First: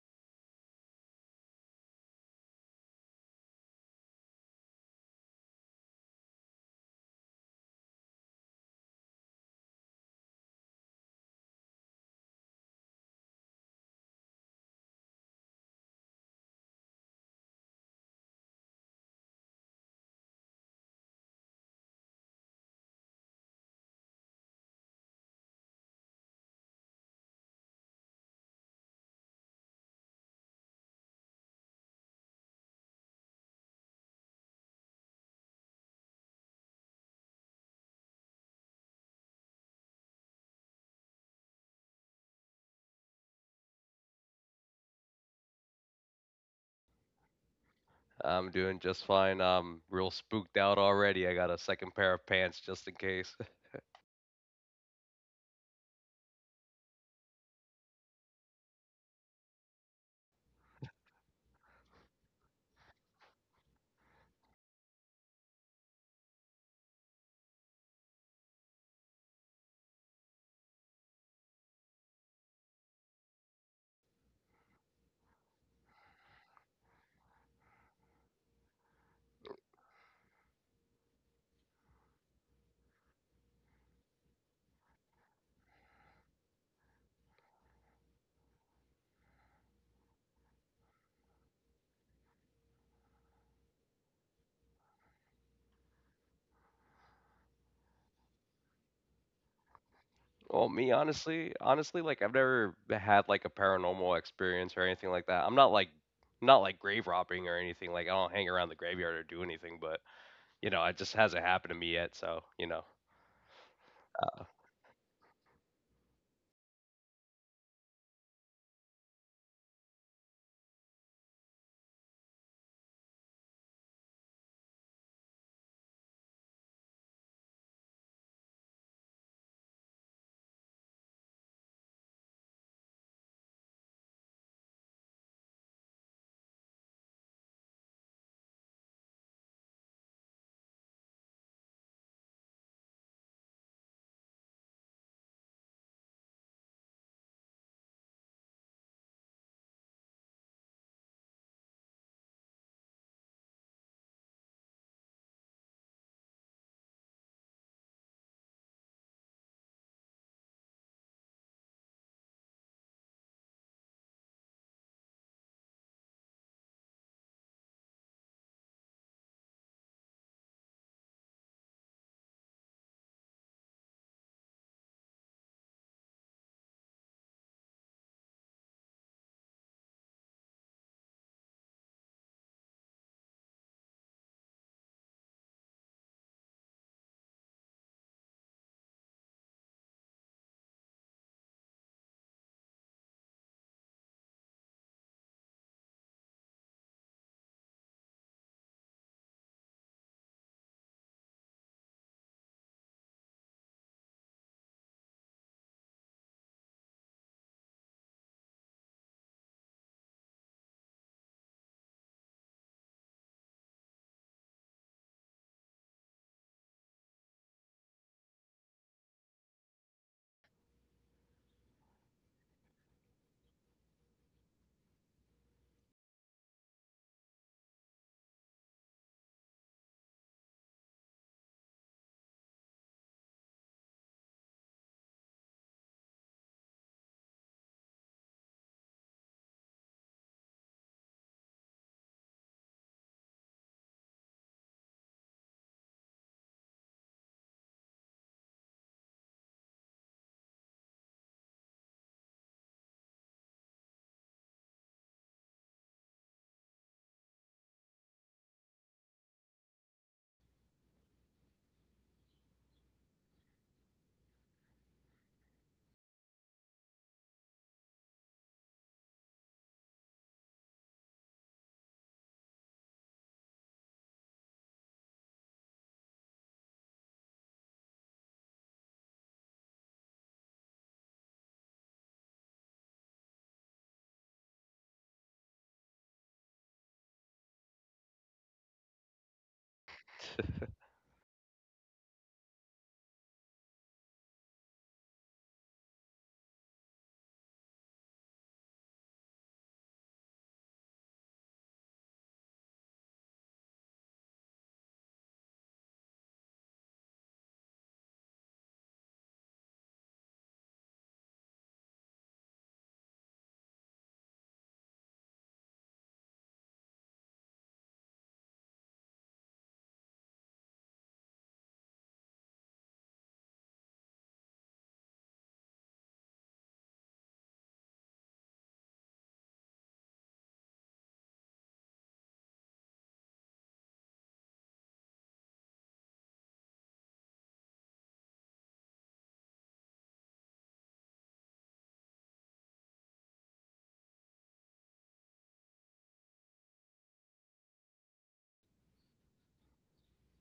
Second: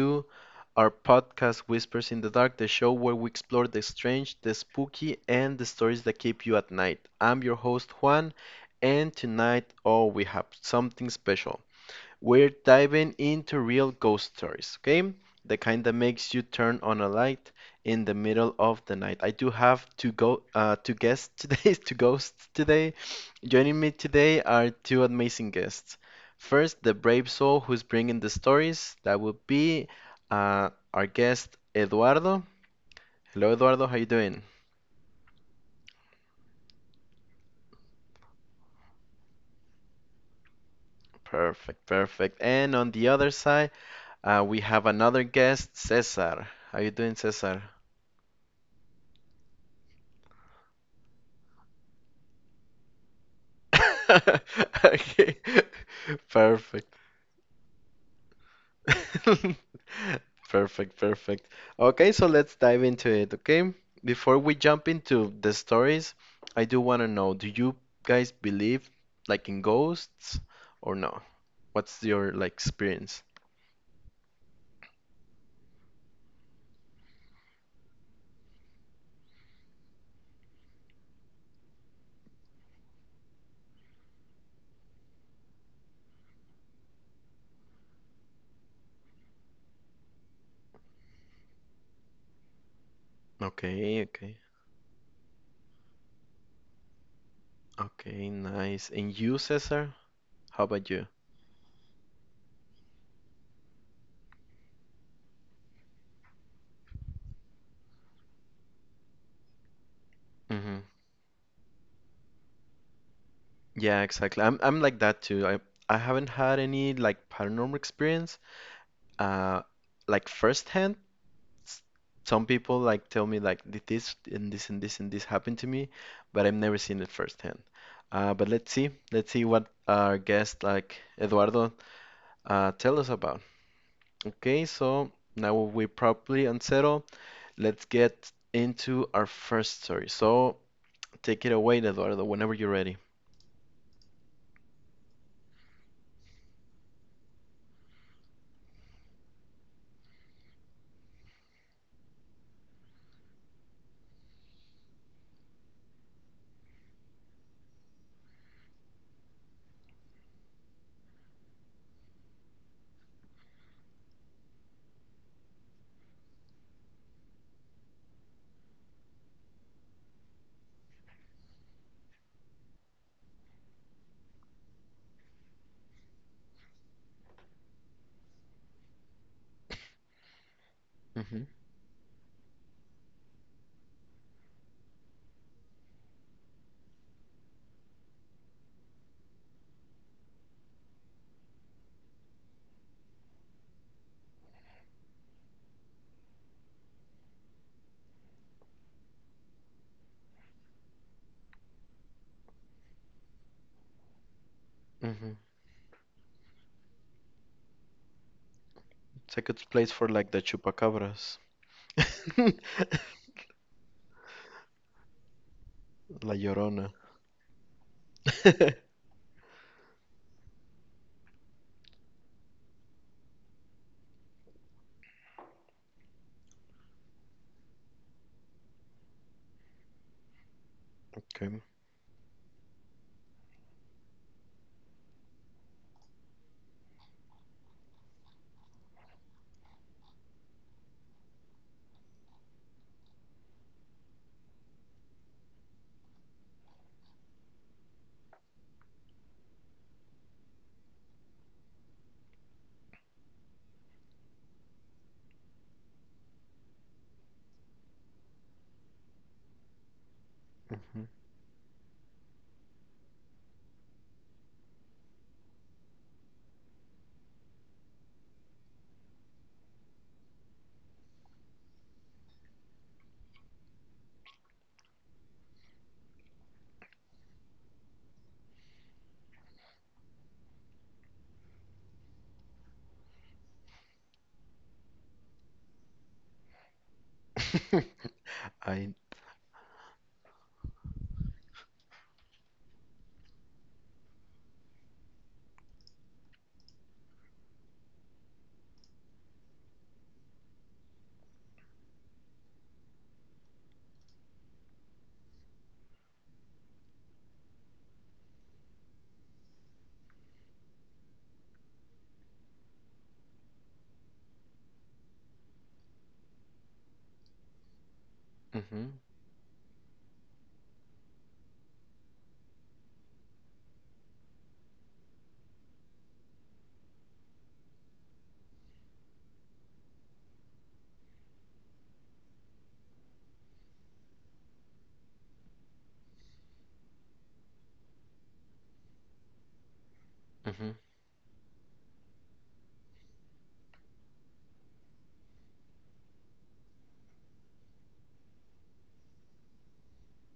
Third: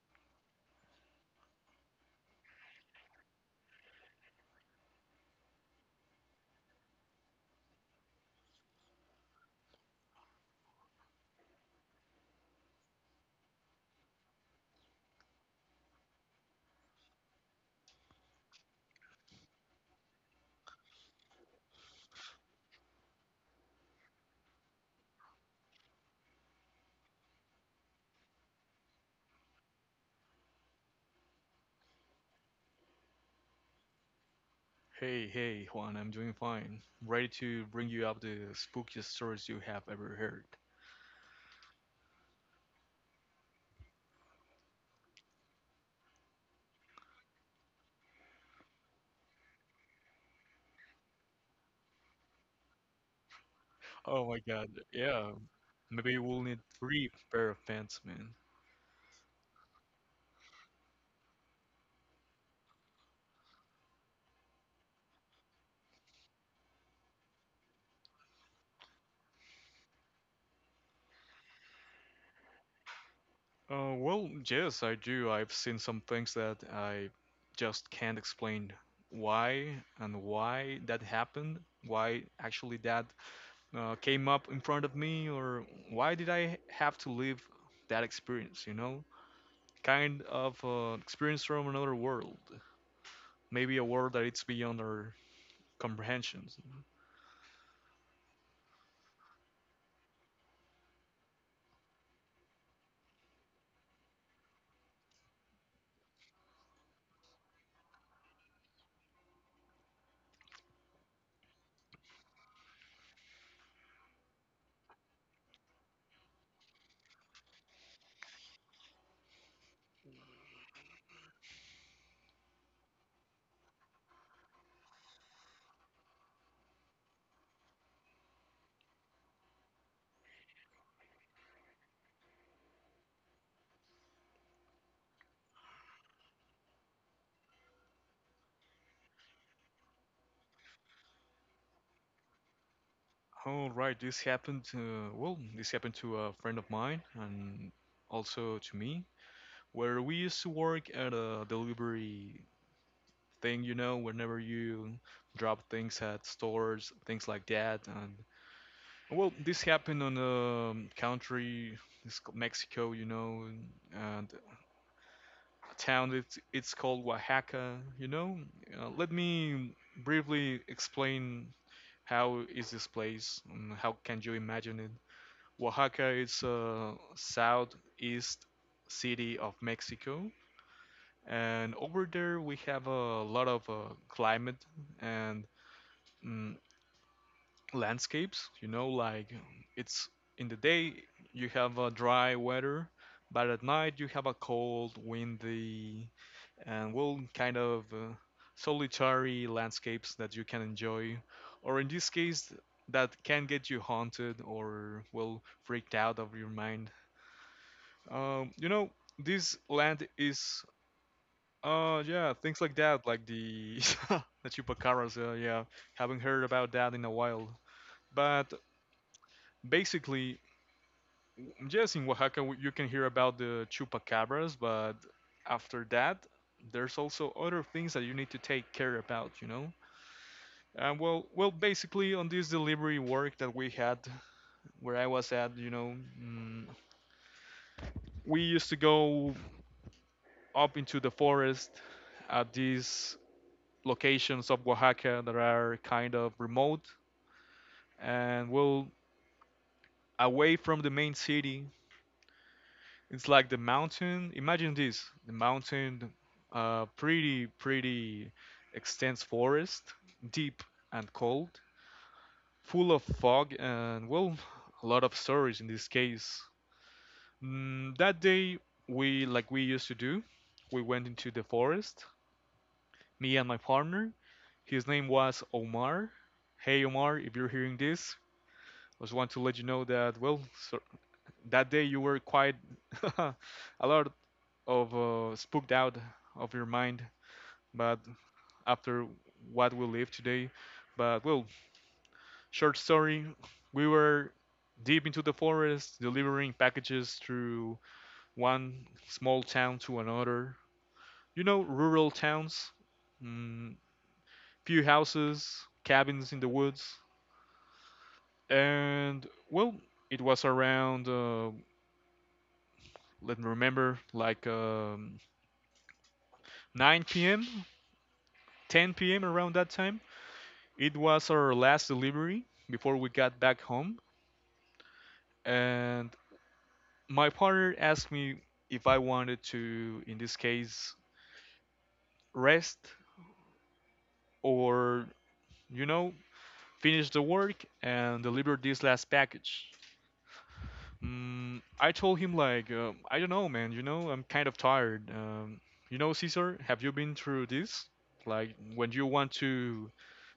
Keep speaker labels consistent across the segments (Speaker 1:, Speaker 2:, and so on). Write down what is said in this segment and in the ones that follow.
Speaker 1: to our podcast, Whispers in the Dark, the show where we explore the strange, the spooky, and the stories that keep you at night. I'm your host, Juan, and tonight, oh, we have something special. We're diving into real ghost stories, okay? The kind that makes you turn on a light in the middle of the night. I do have to go to guests today, to ghosts today. Joining me today are two amazing guests. First, the brave soul who's bringing the stories. That would be our guest Eduardo. Hello, Eduardo. How you doing?
Speaker 2: Hey, hey, Juan, I'm doing fine. Ready to bring you up the spookiest stories you have ever heard.
Speaker 1: Perfect, perfect. And on the other side, we have another guest, Cesar. How you doing, Cesar?
Speaker 3: I'm doing just fine. I'm real spooked out already. I got a second pair of pants just in case.
Speaker 2: Oh my god, yeah,
Speaker 1: Okay.
Speaker 2: maybe we'll need
Speaker 1: Perfect.
Speaker 2: three pair of pants, man.
Speaker 1: Perfect, perfect. Okay, so let's dive into it, okay? Before we jump into the stories, I do want to know, do you guys believe like in ghosts or no? What's your like experience?
Speaker 2: Well, yes, I do. I've seen some things that I just can't explain why and why that happened, why actually that came up in front of me, or why did I have to live that experience, you know? Kind of experience from another world. Maybe a
Speaker 1: Okay,
Speaker 2: world that
Speaker 1: okay.
Speaker 2: it's beyond our comprehensions.
Speaker 1: Okay, nice. And you, Cesar? How
Speaker 3: Well, me
Speaker 1: about you?
Speaker 3: honestly, I've never had a paranormal experience or anything like that. I'm not like grave robbing or anything. Like I don't hang around the graveyard or do anything, but you know,
Speaker 1: Hmm.
Speaker 3: it just hasn't happened to me yet, so, you know.
Speaker 1: Yeah, exactly. I'm like that too. I haven't had any like paranormal experience, uh, like firsthand, s- some people like tell me like "Did this and this and this and this happened to me, but I've never seen it firsthand. But let's see what our guest like Eduardo tell us about. Okay, so now we properly unsettle. Let's get into our first story. So take it away, Eduardo, whenever you're ready.
Speaker 2: All right, this happened. Well, this happened to a friend of mine and also to me, where we used to work at a delivery thing. You know, whenever you drop things at stores, things like that. And well, this happened on a country, it's called Mexico. You know, and a town. It's called Oaxaca. You know, let me briefly explain how is this place? How can you imagine it? Oaxaca is a southeast city of Mexico,
Speaker 1: Hmm.
Speaker 2: and over there we have a lot of climate and mm landscapes. You know, like it's in the day you have a dry weather, but at night you have a cold, windy, and well, kind of solitary landscapes that you can enjoy, or in this case, that can get you haunted or
Speaker 1: Hmm.
Speaker 2: well freaked out of your mind. Um, you know,
Speaker 1: It's a good
Speaker 2: this
Speaker 1: place for
Speaker 2: land
Speaker 1: like the
Speaker 2: is.
Speaker 1: chupacabras,
Speaker 2: Yeah, things like that, like the the chupacabras. Yeah, haven't
Speaker 1: La
Speaker 2: heard about
Speaker 1: Llorona.
Speaker 2: that in a while. But basically, yes, in Oaxaca you can hear about the chupacabras, but after that, there's also other things that you need to take care about, you know. And well,
Speaker 1: Okay.
Speaker 2: basically on this delivery work that we had, where I was at, you know, mm, we used to go up into the forest at these locations of Oaxaca that are kind of remote and well away from the main city. It's like the mountain. Imagine this, the mountain, pretty, pretty extensive forest, deep and cold, full of fog and well, a lot of stories in this case. That day, we like we used to do, we went into the forest. Me and my partner. His name was Omar. Hey Omar, if you're hearing this, I just want to let you know that well, so, that day you were quite a lot of spooked out of your mind,
Speaker 1: Hmm.
Speaker 2: but
Speaker 1: I.
Speaker 2: after what we live today. But well, short story, we were deep into the forest delivering packages through one small town to another. You know, rural towns, mm, few houses, cabins in the woods, and well, it was around let me remember, like 9 p.m.,
Speaker 1: Mhm.
Speaker 2: 10 p.m. around that time. It was our last delivery before we got back home, and my partner asked me if I wanted to, in this case, rest or, you know, finish the work and deliver this last package.
Speaker 1: Mhm.
Speaker 2: I told him, like, I don't know, man, you know, I'm kind of tired. You know, Caesar, have you been through this? Like, when you want to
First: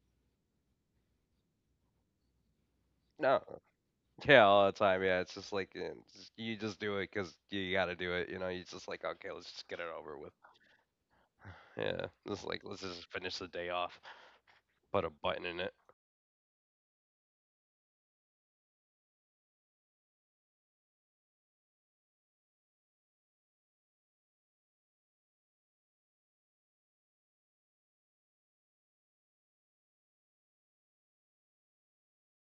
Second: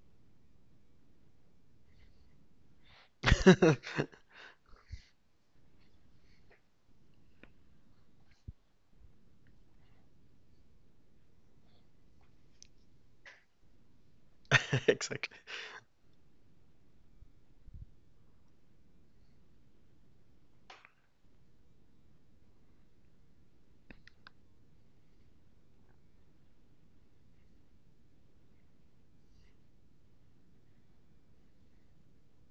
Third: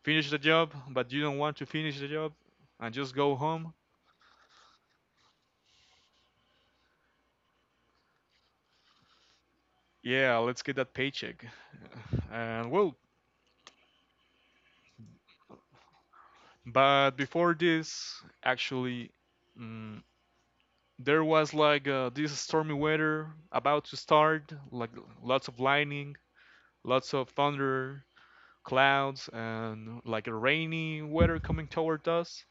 Speaker 2: finish the job, but you don't want to finish the job and just go
Speaker 3: No.
Speaker 2: home?
Speaker 3: Yeah, all the time. Yeah, it's just like you just do it cuz you got to do it, you know. You just like, okay, let's just get it over with.
Speaker 2: Yeah, let's get that paycheck.
Speaker 3: Yeah. Just like
Speaker 2: And
Speaker 3: let's
Speaker 2: well,
Speaker 3: just finish the day off. Put a
Speaker 1: Exactly.
Speaker 3: button in it.
Speaker 2: but before this, actually, mm, there was like this stormy weather about to start, like lots of lightning, lots of thunder, clouds, and like a rainy weather coming toward us.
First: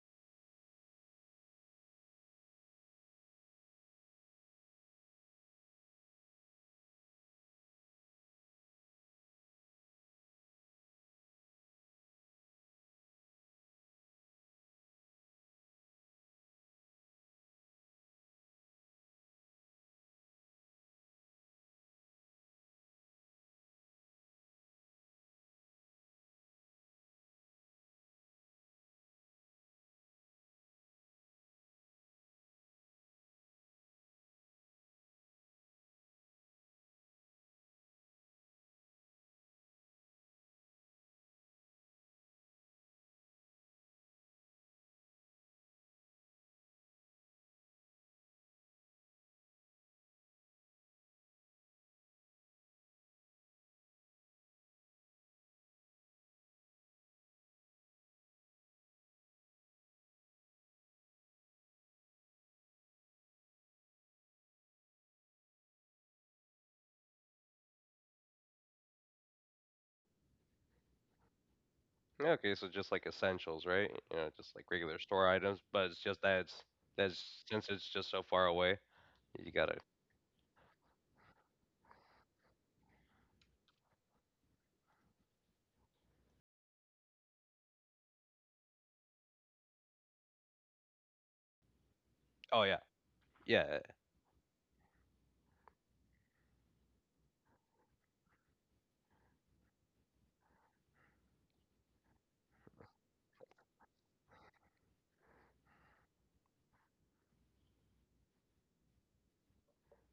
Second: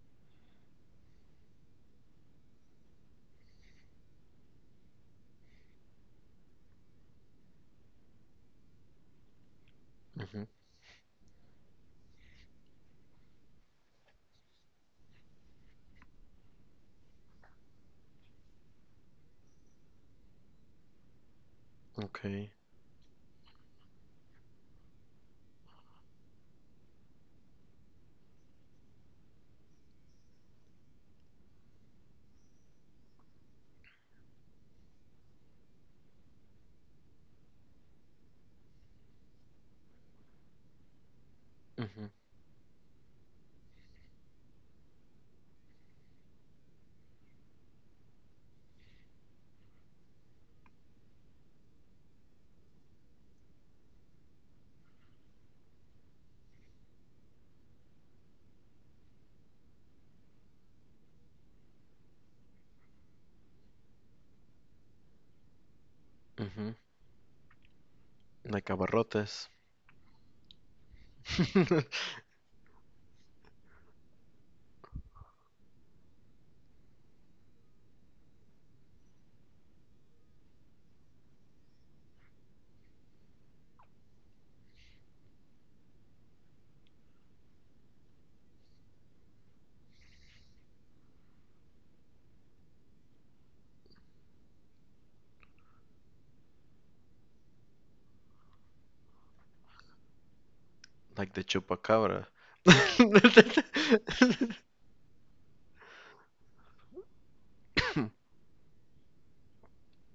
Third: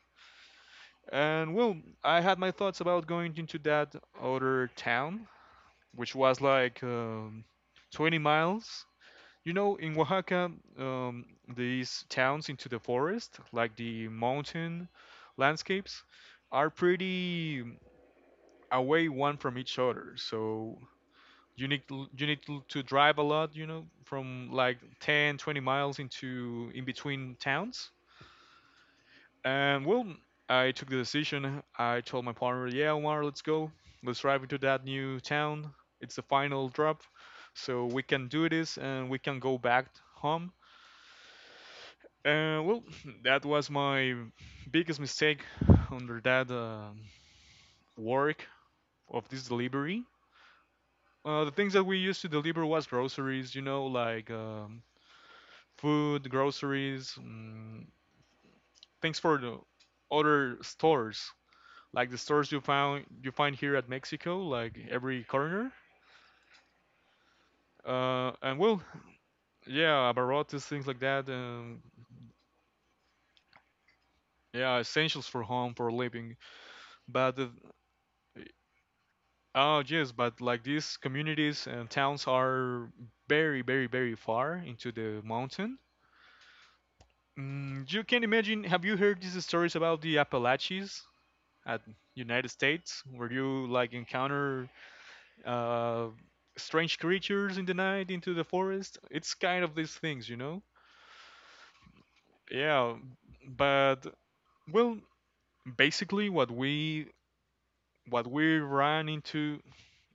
Speaker 2: And well, I had my thoughts about going into that other town, which was like 20 miles. You know, in
Speaker 1: Mhm.
Speaker 2: Oaxaca, um, these towns into the forest, like the mountain landscapes, are pretty away one from each other. So you need
Speaker 1: Okay.
Speaker 2: to drive a lot, you know, from like 10, 20 miles into in between towns. And well, I took the decision. I told my partner, "Yeah, Omar, let's go. Let's drive into that new town. It's the final drop, so we can do this and we can go back home."
Speaker 1: Mhm.
Speaker 2: Well, that was my biggest mistake under that work of this delivery. The things that we used to deliver was groceries, you know, like food, groceries, things for the other stores, like the stores you find here at Mexico, like every corner.
Speaker 1: Mhm.
Speaker 2: And
Speaker 1: Like
Speaker 2: well,
Speaker 1: abarrotes.
Speaker 2: yeah, abarrotes, things like that.
Speaker 3: Yeah, okay, so just like essentials, right? You know, just like
Speaker 2: Yeah,
Speaker 3: regular
Speaker 2: essentials
Speaker 3: store
Speaker 2: for
Speaker 3: items,
Speaker 2: home for
Speaker 3: but it's just
Speaker 2: living.
Speaker 3: that it's
Speaker 2: But
Speaker 3: that's
Speaker 2: the,
Speaker 3: since it's just so far away, you gotta.
Speaker 2: Oh, yes, but like these communities and towns are very, very, very far into the mountain. You can imagine, have you heard these stories about the Appalachies at United
Speaker 3: Oh yeah,
Speaker 2: States, where you
Speaker 3: yeah.
Speaker 2: like encounter uh, strange creatures in the night into the forest? It's kind of these things, you know?
Speaker 1: Like the chupacabra.
Speaker 2: Yeah, but well, basically what we ran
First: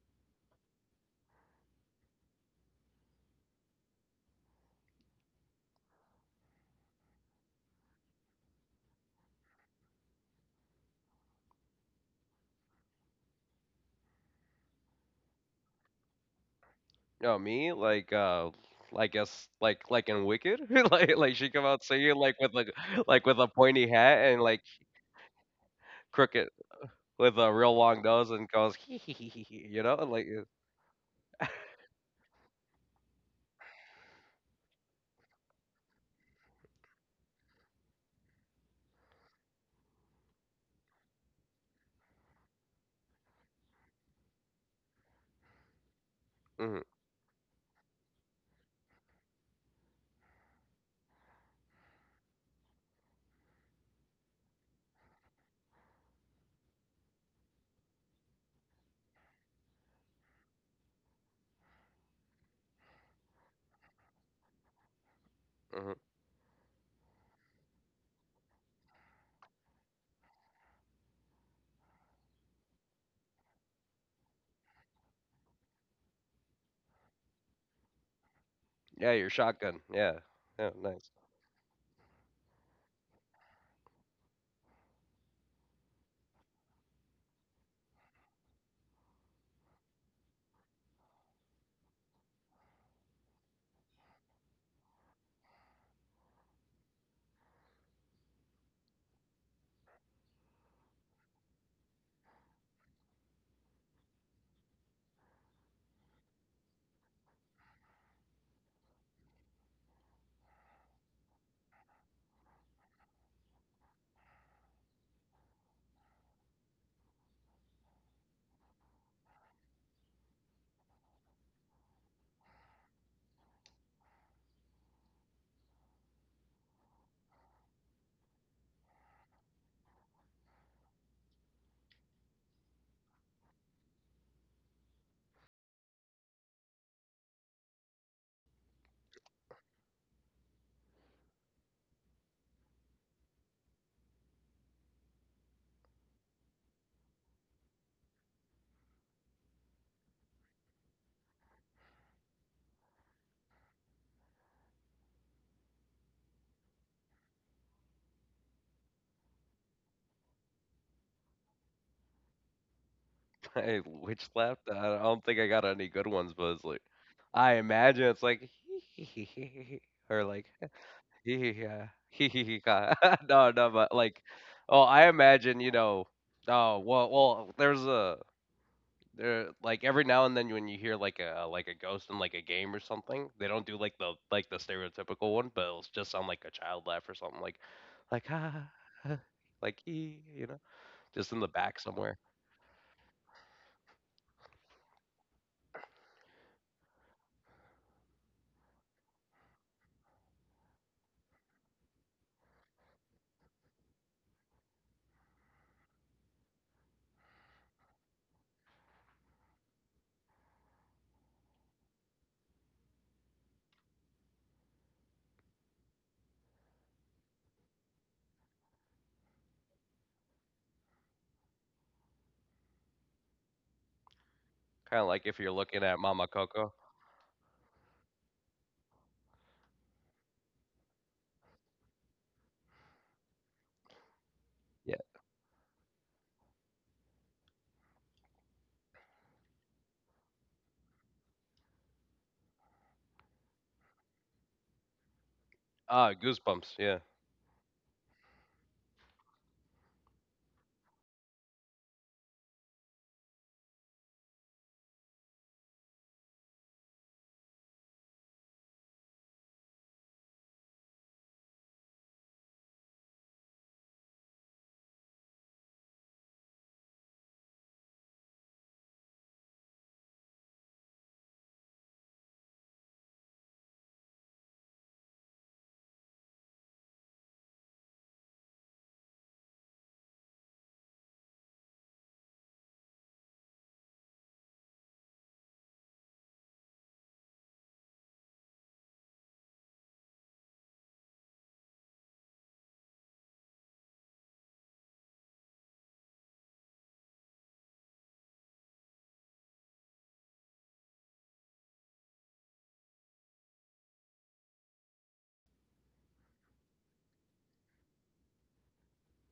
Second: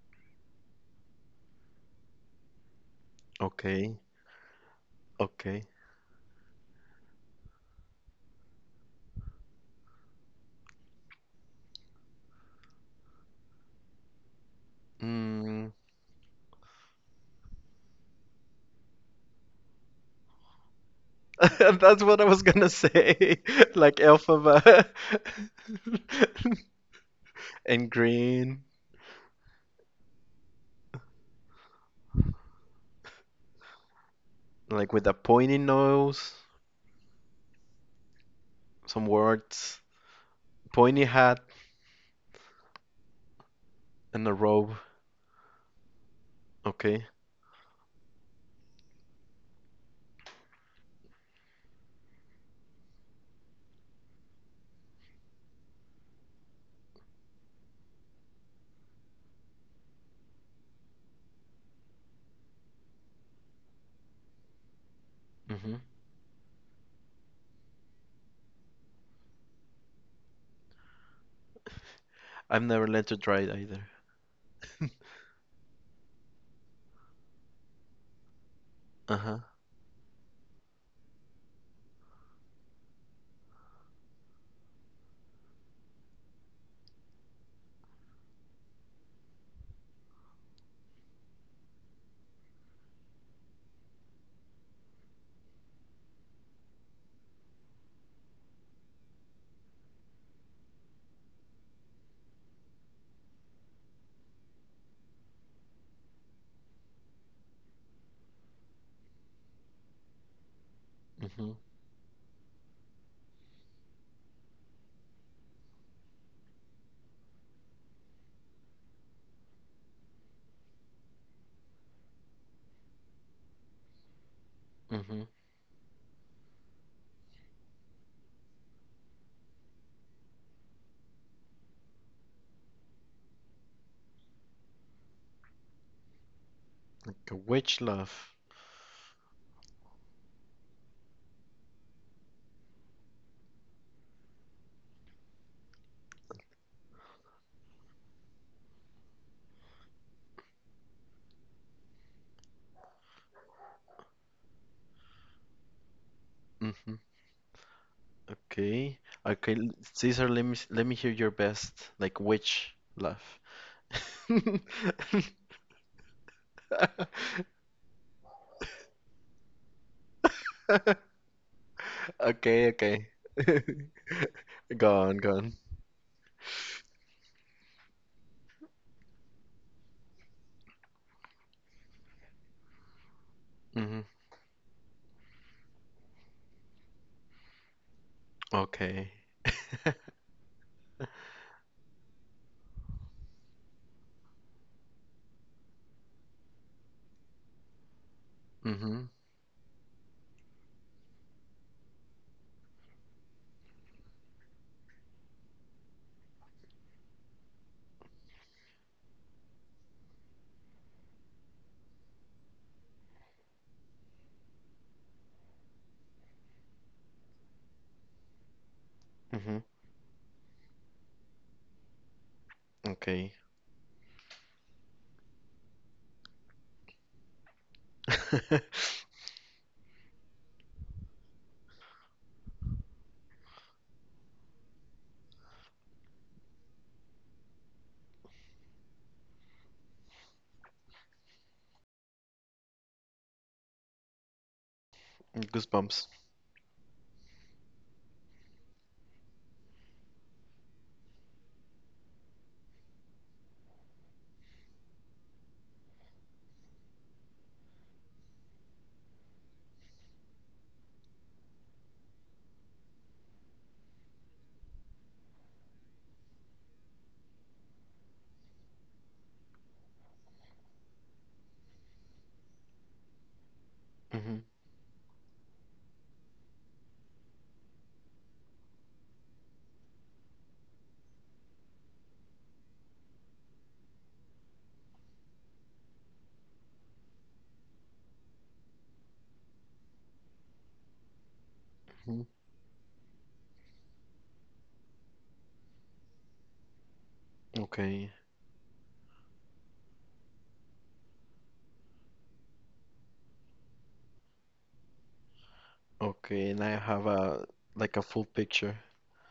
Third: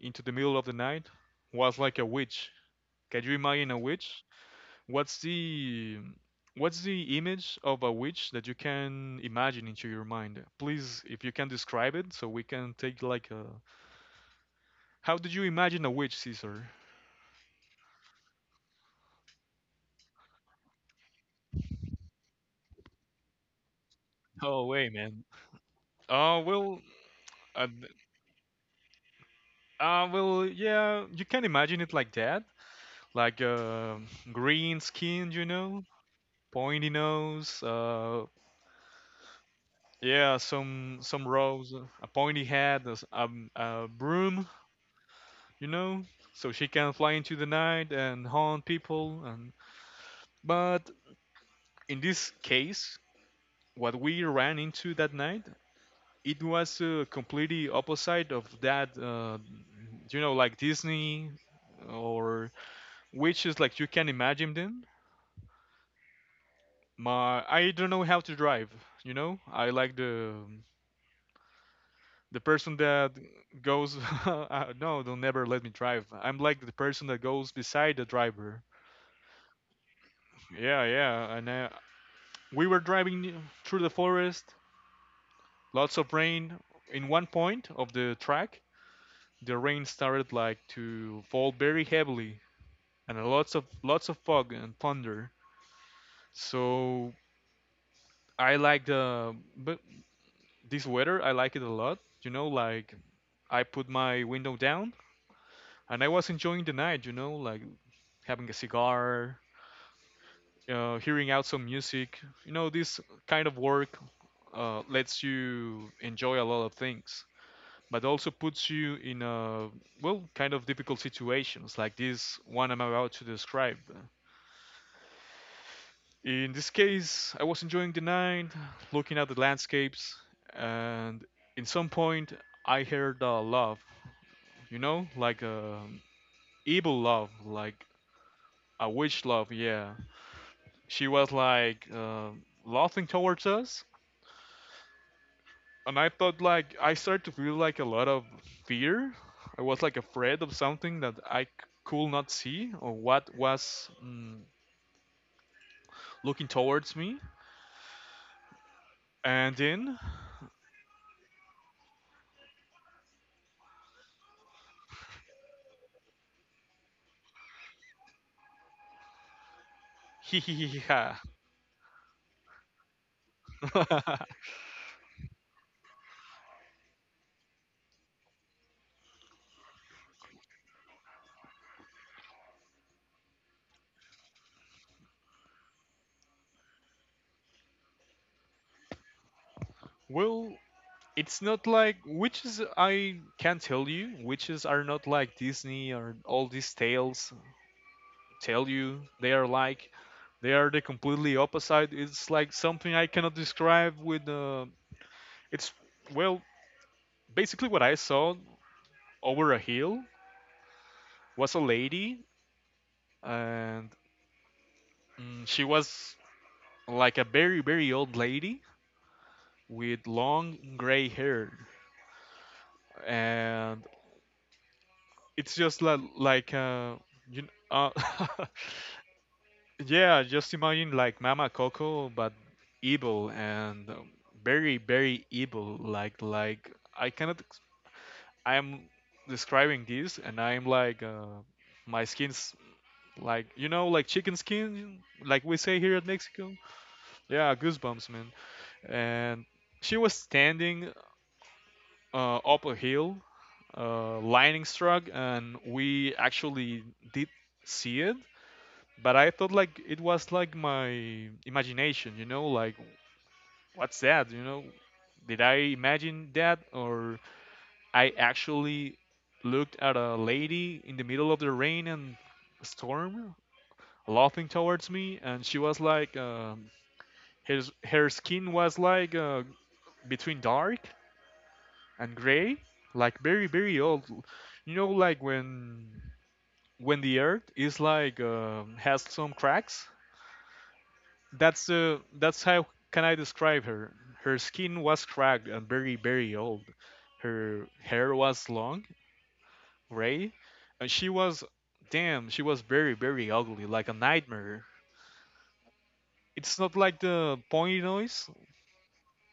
Speaker 2: into the middle of the night was like a witch. Can you imagine a
Speaker 1: Okay.
Speaker 2: witch? What's
Speaker 1: Okay.
Speaker 2: the what's the image of a witch that you can imagine into your mind? Please, if you can describe it, so we can take like a. How did you
Speaker 1: Mm.
Speaker 2: imagine a witch, Caesar?
Speaker 3: No, me like I guess like in Wicked, like she come out
Speaker 1: That's
Speaker 3: singing
Speaker 1: what I
Speaker 3: like
Speaker 1: was
Speaker 3: with like
Speaker 1: gonna
Speaker 3: with
Speaker 1: say.
Speaker 3: a pointy
Speaker 1: Like
Speaker 3: hat and like
Speaker 2: No
Speaker 1: Elphaba.
Speaker 2: way, man. Uh,
Speaker 3: crooked
Speaker 2: well,
Speaker 3: with a
Speaker 2: uh,
Speaker 3: real
Speaker 1: And
Speaker 3: long nose and
Speaker 1: green.
Speaker 3: goes hee hee hee hee, hee," you know,
Speaker 2: uh,
Speaker 3: like
Speaker 2: well, yeah, you can imagine it like that, like green
Speaker 1: Like with a
Speaker 2: skin, you
Speaker 1: pointy
Speaker 2: know,
Speaker 1: nose.
Speaker 2: pointy nose,
Speaker 1: Some words.
Speaker 2: yeah, some
Speaker 1: Pointy
Speaker 2: some
Speaker 1: hat
Speaker 2: rose, a pointy head, a
Speaker 1: and a
Speaker 2: broom,
Speaker 1: robe.
Speaker 2: you know, so she
Speaker 3: mm-hmm,
Speaker 2: can
Speaker 1: Okay.
Speaker 2: fly into the night and haunt people. And but in this case, what we ran into that night, it was completely opposite of that. Like Disney or witches, like you can imagine them.
Speaker 1: Mhm.
Speaker 3: mm-hmm.
Speaker 2: I don't know how to drive. You know, I like the
Speaker 1: I've
Speaker 2: person
Speaker 1: never learned
Speaker 2: that
Speaker 1: to drive either.
Speaker 2: goes. No, they'll never let me drive. I'm like the person that goes beside the driver.
Speaker 3: Yeah,
Speaker 1: Uh
Speaker 3: your
Speaker 1: huh.
Speaker 3: shotgun, yeah, yeah,
Speaker 2: Yeah,
Speaker 3: nice.
Speaker 2: yeah, we were driving through the forest, lots of rain. In one point of the track, the rain started like to fall very heavily, and lots of fog and thunder. So I like the but this weather, I like it a lot. You know, like I put my window down and I was enjoying the night. You know, like having a cigar,
Speaker 1: Ajá.
Speaker 2: hearing out
Speaker 1: Ujú,
Speaker 2: some music. You know, this kind of work lets you enjoy a lot of things. But also puts you in a well kind of difficult situations like this one I'm about to describe.
Speaker 1: ujú.
Speaker 2: In this case, I was enjoying the night, looking at the landscapes, and in some point I heard a love, you know, like a evil love,
Speaker 1: The
Speaker 2: like
Speaker 1: Which love.
Speaker 2: a witch love. Yeah, she was like laughing towards us, and I thought like I started to feel like a lot of fear. I was like afraid of something that I could not see or what was looking towards
Speaker 1: Mhm.
Speaker 2: me.
Speaker 1: Okay.
Speaker 2: And
Speaker 1: Okay,
Speaker 2: then,
Speaker 1: Caesar, let me hear your best, like which love.
Speaker 3: Hey, witch slapped? I don't think I got any good ones, but it's like, I imagine it's like, or
Speaker 2: hee
Speaker 3: like,
Speaker 2: hee hee ha.
Speaker 3: yeah,
Speaker 1: Okay, okay.
Speaker 3: no, no, but like, oh, I
Speaker 1: Gone, gone.
Speaker 3: imagine, you know, well, there, like every now and then when you hear like like a ghost in like a game or something, they don't do like
Speaker 1: Mhm.
Speaker 3: the, like the stereotypical one, but it'll just sound like a child laugh or something like, ah,
Speaker 1: Okay.
Speaker 3: like, "Ee," you
Speaker 2: Well,
Speaker 3: know, just
Speaker 2: it's
Speaker 3: in the
Speaker 2: not
Speaker 3: back
Speaker 2: like
Speaker 3: somewhere.
Speaker 2: witches. I can't tell you. Witches are not like Disney or all these tales tell you.
Speaker 1: Mhm.
Speaker 2: They are the completely opposite. It's like something I cannot describe with. It's Well, basically what I saw over a hill was a lady, and she was like a very, very old lady
Speaker 1: Mhm.
Speaker 2: with long gray hair.
Speaker 1: Okay.
Speaker 2: And
Speaker 3: Kind of like if you're
Speaker 2: it's just
Speaker 3: looking at
Speaker 2: like,
Speaker 3: Mama Coco.
Speaker 2: you, kn- uh, yeah, just imagine like Mama Coco, but evil and very,
Speaker 3: Yeah.
Speaker 2: very evil. Like, I cannot. I'm describing this, and I'm like, my skin's like like chicken skin, like we say here at
Speaker 1: Goosebumps.
Speaker 3: Ah,
Speaker 2: Mexico.
Speaker 3: goosebumps. Yeah.
Speaker 2: Yeah, goosebumps, man. And she was standing up a hill, lightning struck, and we actually did see it. But I thought like it was like my imagination, you know, like what's that, you know? Did I imagine that, or I actually looked at a lady in the middle of the rain and storm,
Speaker 1: Mhm.
Speaker 2: laughing towards me, and she was like, her skin was like between dark and gray, like very very old. You know, like when the earth is like has some cracks. That's uh,
Speaker 1: Mhm.
Speaker 2: that's how can I describe her. Her skin was cracked and very very old. Her hair
Speaker 1: Okay.
Speaker 2: was long, gray, and she was damn. She was very very ugly, like a nightmare.
Speaker 1: Okay,
Speaker 2: It's
Speaker 1: and
Speaker 2: not
Speaker 1: I
Speaker 2: like
Speaker 1: have
Speaker 2: the
Speaker 1: a
Speaker 2: pointy
Speaker 1: like a full
Speaker 2: noise.
Speaker 1: picture.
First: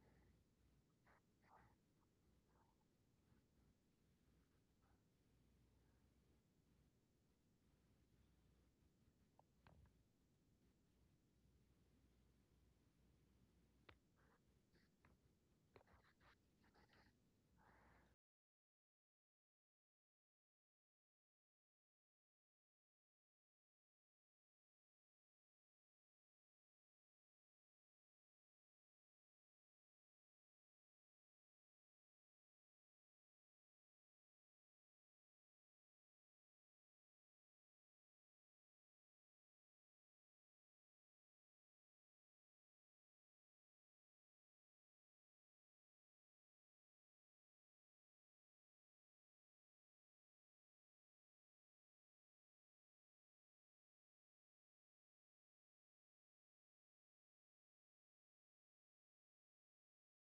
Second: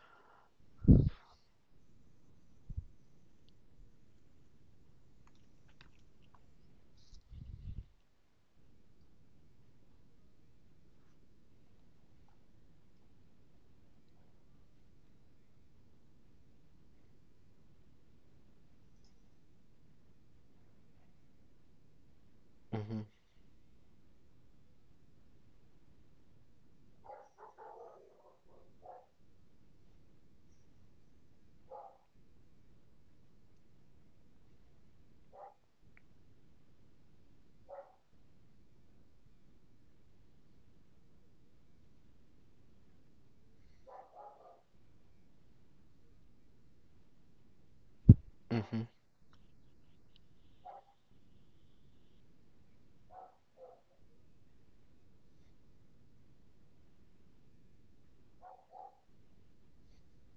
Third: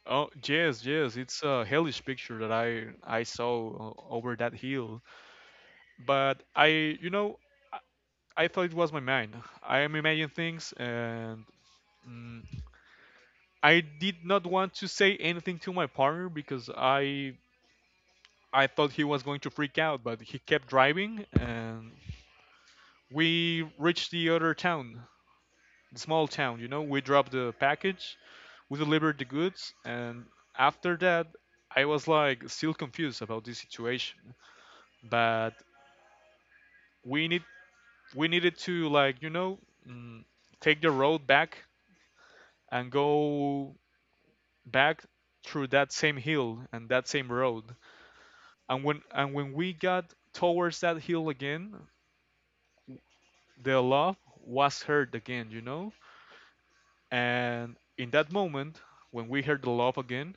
Speaker 2: Oh yes, yes, it's a hellish picture that I saw over that hill. But I thought it was my mind. I am imagining things, and mm, I did not want to say anything to my partner because I thought he was going to freak out, but he kept driving, and
Speaker 1: Mhm.
Speaker 2: we reached the other town, the small town. You know, we dropped the package, we delivered the goods, and after that, I was like still confused about this situation. But we need we needed to like mm, take the road back and go back through that same hill and that same road. And when we got towards that hill again, the love was heard again, you know? And in that moment, when we heard the love again,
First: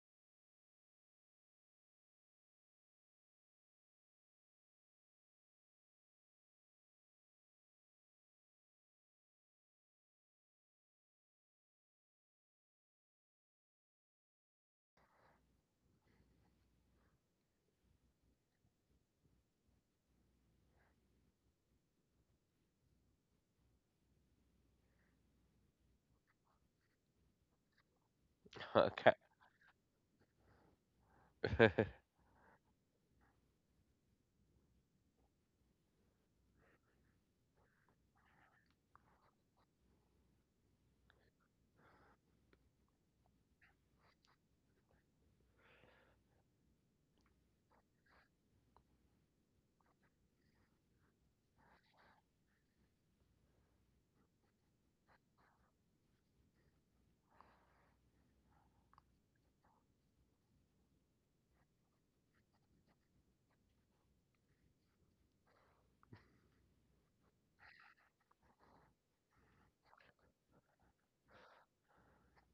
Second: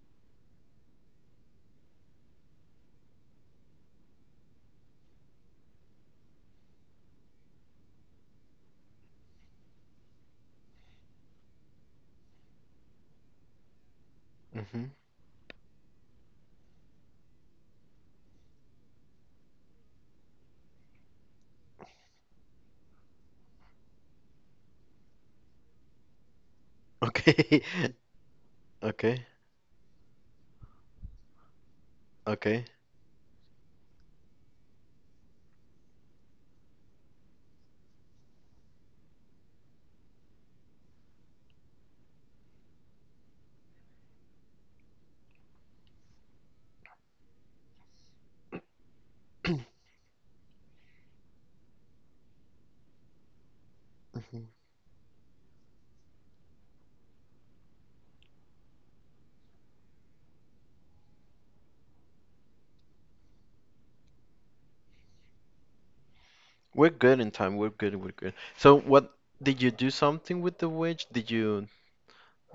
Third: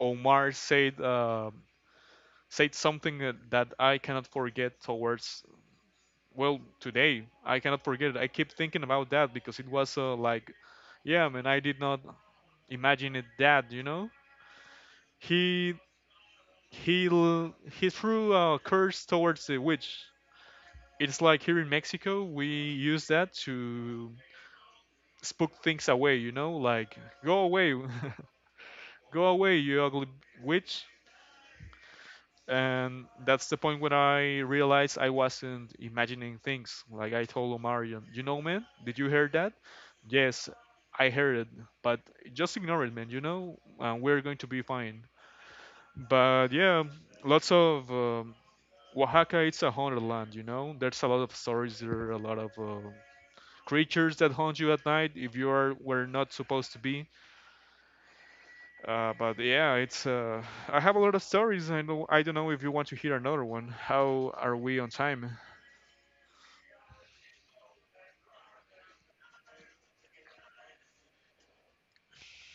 Speaker 2: Omar said said something that I cannot forget towards well today. I cannot forget it. I keep thinking about that because it was like, yeah, man, I did not imagine it that, you know?
Speaker 1: Mhm.
Speaker 2: He he he threw a curse towards the witch. It's like here in Mexico, we use that to spook things away, you know, like go
Speaker 1: Okay.
Speaker 2: away,
Speaker 3: Okay.
Speaker 1: Okay.
Speaker 2: go away, you ugly witch.
Speaker 1: Okay.
Speaker 2: And that's the point when I realized I wasn't imagining things. Like I told Omarion, you know, man, did you hear that? Yes, I heard it, but just ignore it, man. You know, and we're going to be fine. But yeah, lots of Oaxaca, it's
Speaker 1: Mhm.
Speaker 2: a haunted land, you know? There's a lot of stories, there are a lot of creatures that haunt you at night if you are where not supposed to be. But yeah, it's. I have a lot of stories. I know. I don't know if you want to hear another one. How are we on time?
Speaker 1: We're good in time. We're good. We're good. So what did you do something with the witch? Did you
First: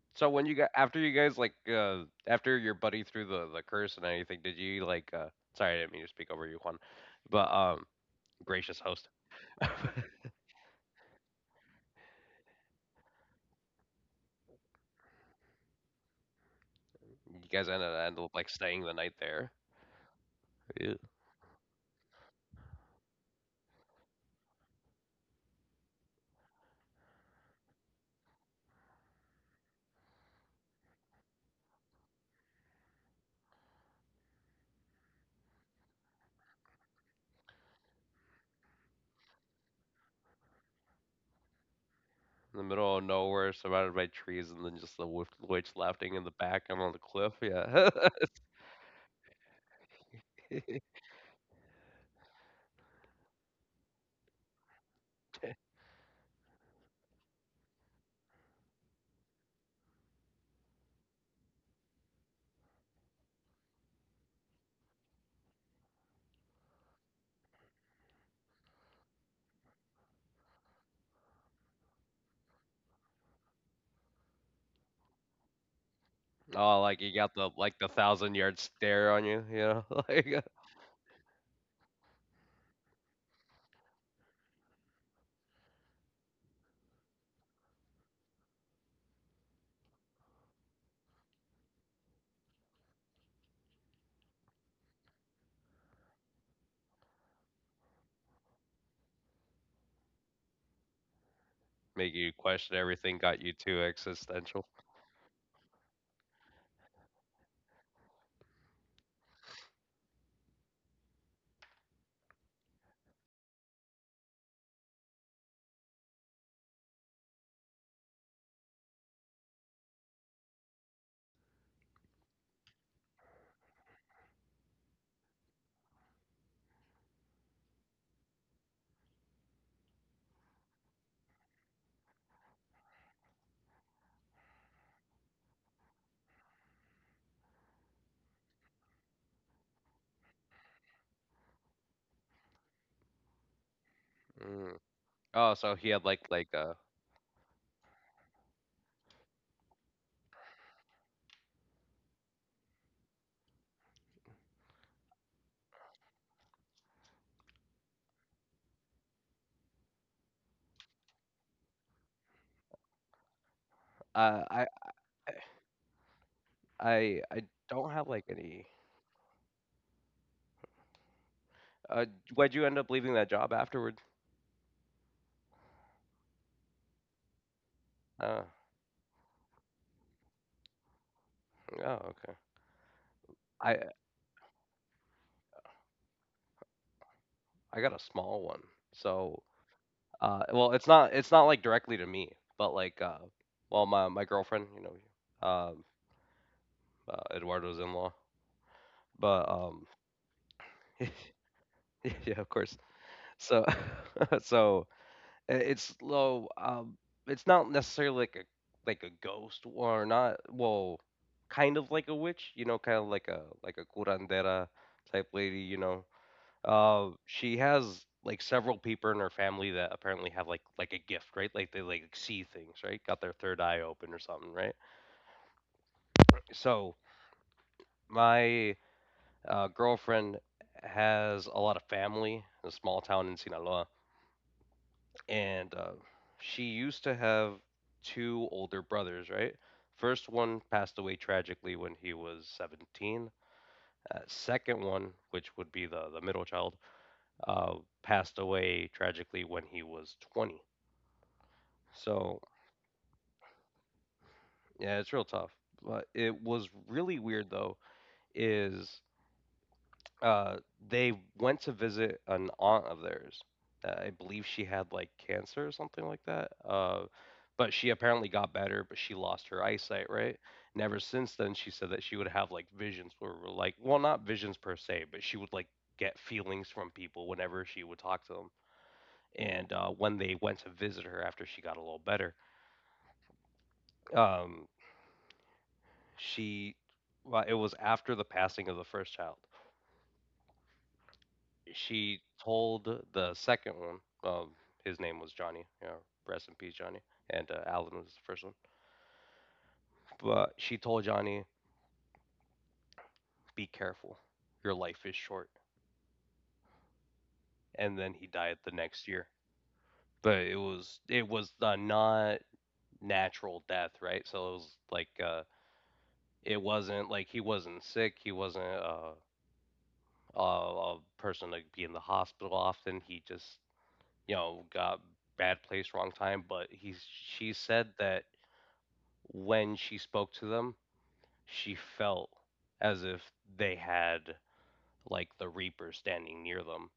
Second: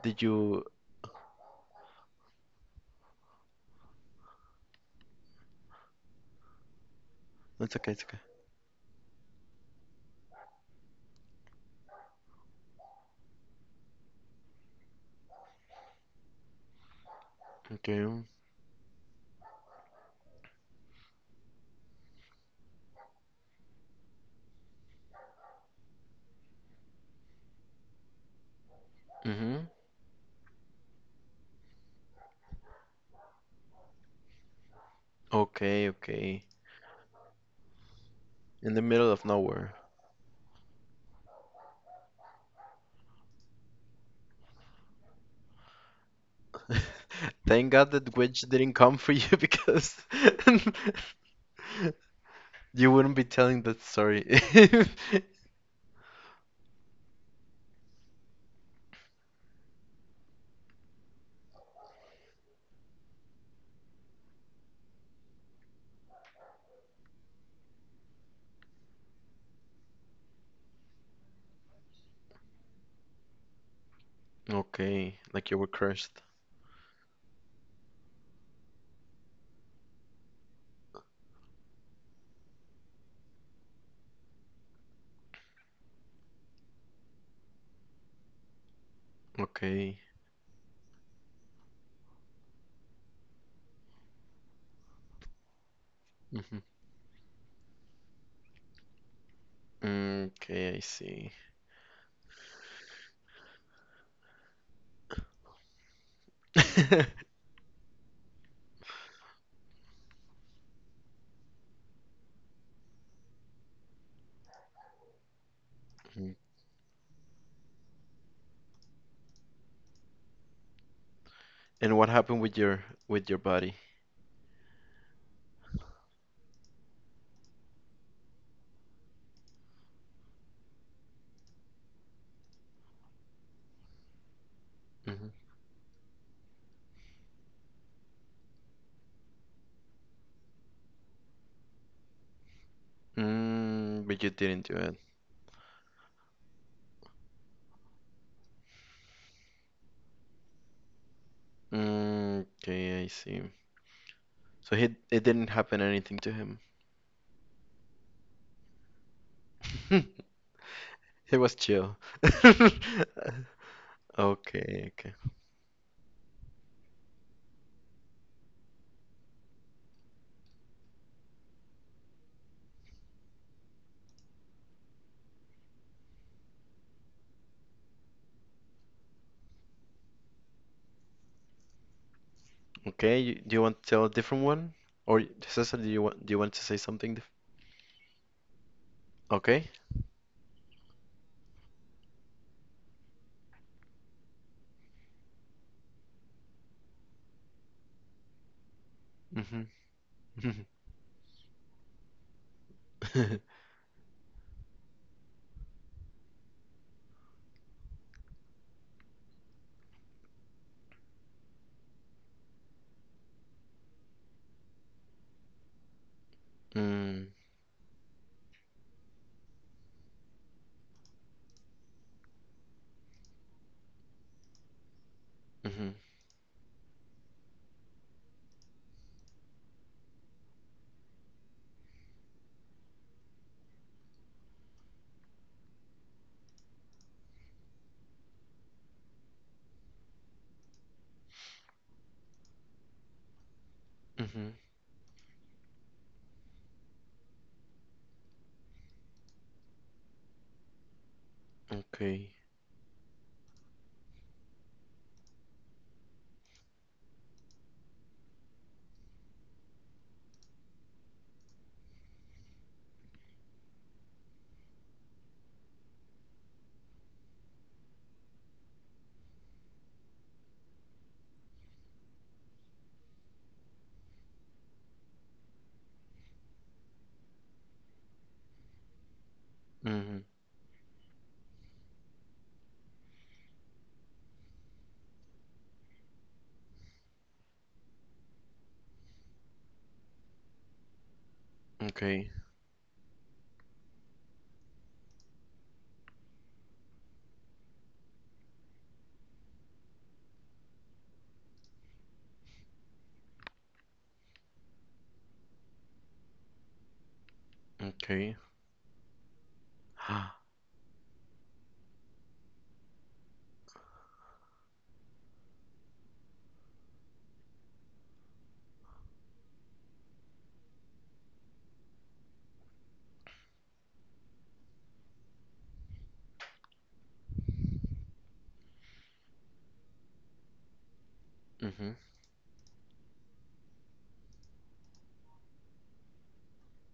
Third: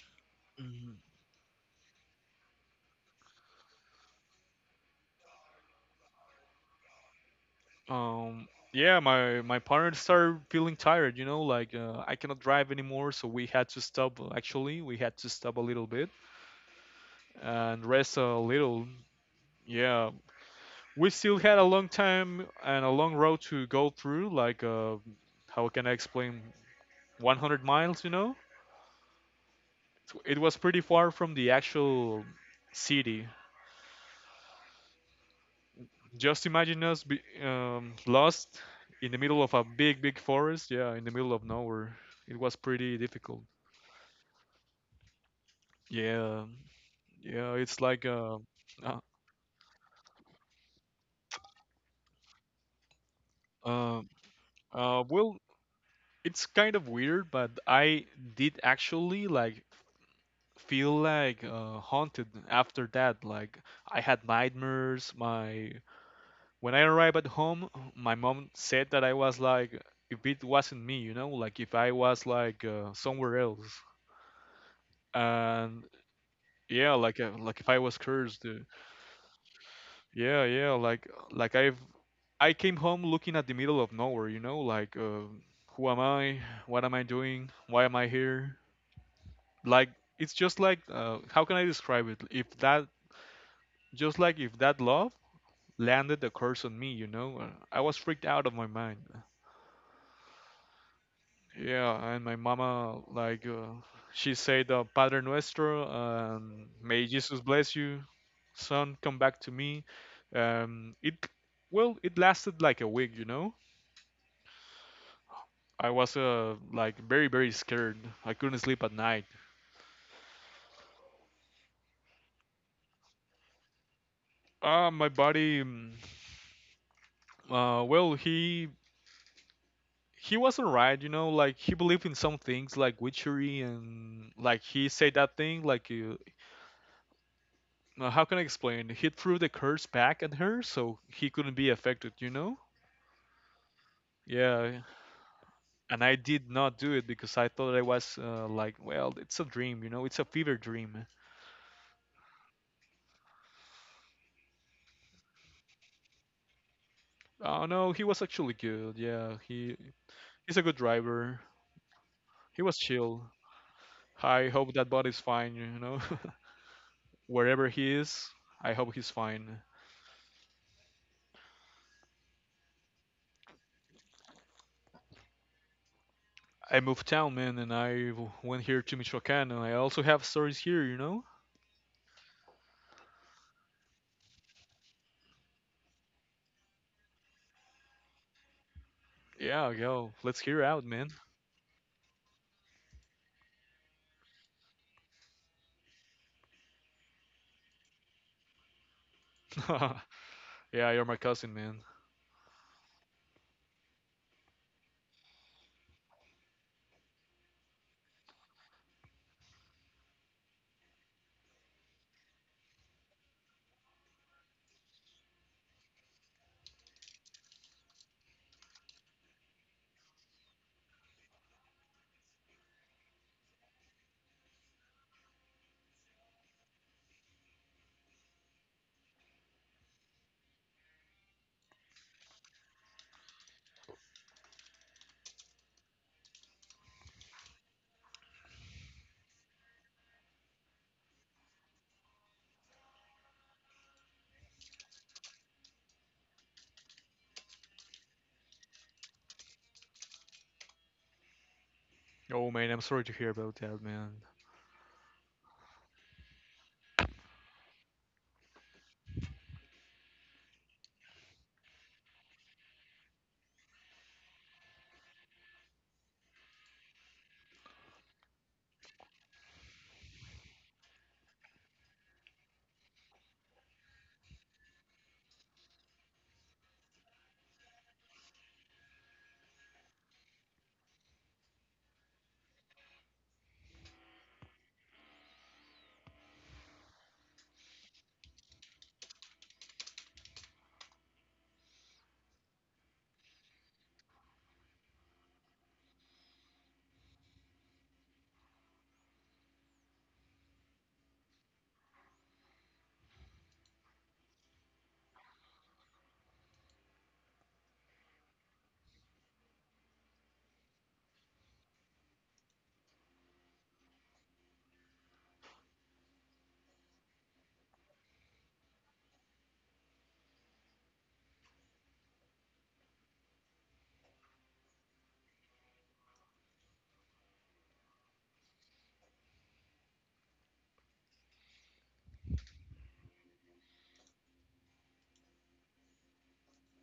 Speaker 1: did
Speaker 3: So when you
Speaker 1: you
Speaker 3: got after
Speaker 2: Mhm.
Speaker 3: you guys like after your buddy threw the curse and anything, did you like sorry I didn't mean to speak over you, Juan, but
Speaker 1: It's okay, it's okay.
Speaker 2: Um.
Speaker 3: gracious
Speaker 2: Yeah,
Speaker 3: host,
Speaker 2: my parents started feeling tired. You know, like I cannot drive anymore, so we had to stop. Actually, we had to stop a little bit
Speaker 3: you guys
Speaker 2: and
Speaker 3: ended
Speaker 1: Okay.
Speaker 2: rest
Speaker 3: ended up
Speaker 2: a
Speaker 3: like staying
Speaker 2: little.
Speaker 3: the night there.
Speaker 2: Yeah,
Speaker 3: Yeah.
Speaker 2: we still had a long time and a long road to go through like how can I explain, 100 miles, you know?
Speaker 1: Mm-hmm.
Speaker 2: It was pretty far from the actual city.
Speaker 1: Okay,
Speaker 2: Just
Speaker 1: okay.
Speaker 2: imagine us lost
Speaker 1: In the
Speaker 2: in the
Speaker 1: middle
Speaker 2: middle
Speaker 1: of
Speaker 2: of a
Speaker 1: nowhere.
Speaker 2: big forest, yeah, in the middle of nowhere. It was
Speaker 3: In the middle
Speaker 2: pretty
Speaker 3: of
Speaker 2: difficult.
Speaker 3: nowhere, surrounded by trees, and then just the witch laughing in the
Speaker 2: Yeah,
Speaker 3: back and on the cliff.
Speaker 2: yeah, it's
Speaker 3: Yeah.
Speaker 1: Thank
Speaker 2: like
Speaker 1: God that witch didn't
Speaker 2: uh,
Speaker 1: come for you because you wouldn't be telling that
Speaker 2: uh,
Speaker 1: story.
Speaker 2: well, it's kind of weird, but I did actually like feel like haunted after that. Like I had nightmares. My When I arrived at home, my mom said that I was like, if it wasn't me, you know, like if I was like somewhere else.
Speaker 1: Okay, like you were
Speaker 2: And
Speaker 1: cursed.
Speaker 3: Oh,
Speaker 2: yeah,
Speaker 3: like you got the
Speaker 2: like if
Speaker 3: like
Speaker 2: I
Speaker 3: the
Speaker 2: was
Speaker 3: thousand
Speaker 2: cursed.
Speaker 3: yard stare on you. You know, like
Speaker 2: Yeah, yeah, like like I came home looking at the middle of nowhere, you know, like who am I? What am I doing? Why am I here? Like
Speaker 1: Okay.
Speaker 2: it's just like how can I describe it? If that, just like if that love landed the curse
Speaker 1: Mm-hmm.
Speaker 2: on me, you know. I was freaked out of my mind.
Speaker 1: Mm, okay, I see.
Speaker 3: make
Speaker 2: Yeah, and
Speaker 3: you
Speaker 2: my
Speaker 3: question
Speaker 2: mama,
Speaker 3: everything. Got
Speaker 2: like,
Speaker 3: you too
Speaker 2: she
Speaker 3: existential.
Speaker 2: said, Padre Nuestro, may Jesus bless you, son, come back to me. Um, it, well, it lasted like a week, you know. I was, like, very, very scared. I couldn't sleep at night.
Speaker 1: And what happened with your body?
Speaker 2: My buddy, well, he was alright, you know, like he believed in some things like witchery and like he said that
Speaker 1: Hmm.
Speaker 2: thing like now, how can I explain? He threw the curse back at her, so he couldn't be affected, you know?
Speaker 1: Mm, but you didn't
Speaker 3: Mm.
Speaker 1: do
Speaker 2: Yeah,
Speaker 1: it.
Speaker 3: Oh, so he
Speaker 2: and
Speaker 3: had
Speaker 2: I
Speaker 3: like.
Speaker 2: did not do it because I thought I was like, well, it's a dream, you know? It's a fever dream.
Speaker 1: Mm, okay, I see. So he it didn't happen anything to him.
Speaker 2: Oh no, he was actually good. Yeah, he's a good
Speaker 1: He
Speaker 2: driver.
Speaker 1: was chill.
Speaker 2: He was chill. I
Speaker 3: I
Speaker 2: hope that
Speaker 1: Okay, okay,
Speaker 2: body's
Speaker 3: Okay.
Speaker 2: fine, you know?
Speaker 3: I I
Speaker 2: Wherever
Speaker 3: don't
Speaker 2: he
Speaker 3: have, like,
Speaker 2: is,
Speaker 3: any
Speaker 2: I hope he's fine.
Speaker 3: uh, why'd you end up leaving that job afterward?
Speaker 2: I moved town, man, and I
Speaker 3: Oh,
Speaker 2: went here to Michoacán, and I also have stories here, you know?
Speaker 3: oh, okay.
Speaker 1: okay. You, do you
Speaker 3: I
Speaker 1: want to tell a different one, or Cesar, do you want to say something? Dif
Speaker 3: I got a small one. So,
Speaker 1: Okay.
Speaker 2: Yeah, yo, let's hear
Speaker 3: well,
Speaker 2: out,
Speaker 3: it's
Speaker 2: man.
Speaker 3: not it's not, like, directly to me, but, like, well, my girlfriend, you know, Eduardo's in-law, but,
Speaker 1: Mm-hmm. Mm-hmm.
Speaker 2: Yeah, you're my cousin, man.
Speaker 3: yeah, of course. So so, it's low. It's not necessarily like a a ghost or not. Well, kind of like a witch, you know, kind of like a a curandera type lady, you know.
Speaker 1: Mm,
Speaker 3: She has like several people in her family that apparently have like a gift, right? Like they like see things, right? Got their third eye open or something, right?
Speaker 1: mm-hmm.
Speaker 3: So my girlfriend has a lot of family in a small town in Sinaloa and she used to have two older brothers, right? First one passed away tragically when he was 17.
Speaker 1: Mm-hmm.
Speaker 3: Second one, which would be the middle child, uh, passed away tragically when he was 20.
Speaker 1: Okay.
Speaker 3: So,
Speaker 2: Oh man, I'm sorry to hear about that, man.
Speaker 3: yeah, it's real tough. But it was really weird, though, is uh, they went to visit an aunt of theirs. I believe she had like cancer or something like that. But she apparently got better, but she lost her eyesight, right? And ever since then, she said that she would have like visions where, were, like, well, not visions per se, but she would like get feelings from people whenever she would talk to them. And when
Speaker 1: Mm-hmm.
Speaker 3: they went to visit her after she got a little better, um, she, well, it was after the passing of the first child. She
Speaker 1: Okay.
Speaker 3: told the second one, um, his name was Johnny. Yeah, rest in peace, Johnny. And Alan was the first one. But she told Johnny, "Be careful, your life is short." And then he
Speaker 1: Okay.
Speaker 3: died the next year. But it was it was the not natural death, right? So it was like it wasn't like he wasn't sick. He wasn't a person to be in the hospital often. He just you know got bad place, wrong time. But he she said that when she spoke to them, she
Speaker 1: Mm-hmm.
Speaker 3: felt as if they had like the Reaper standing near them.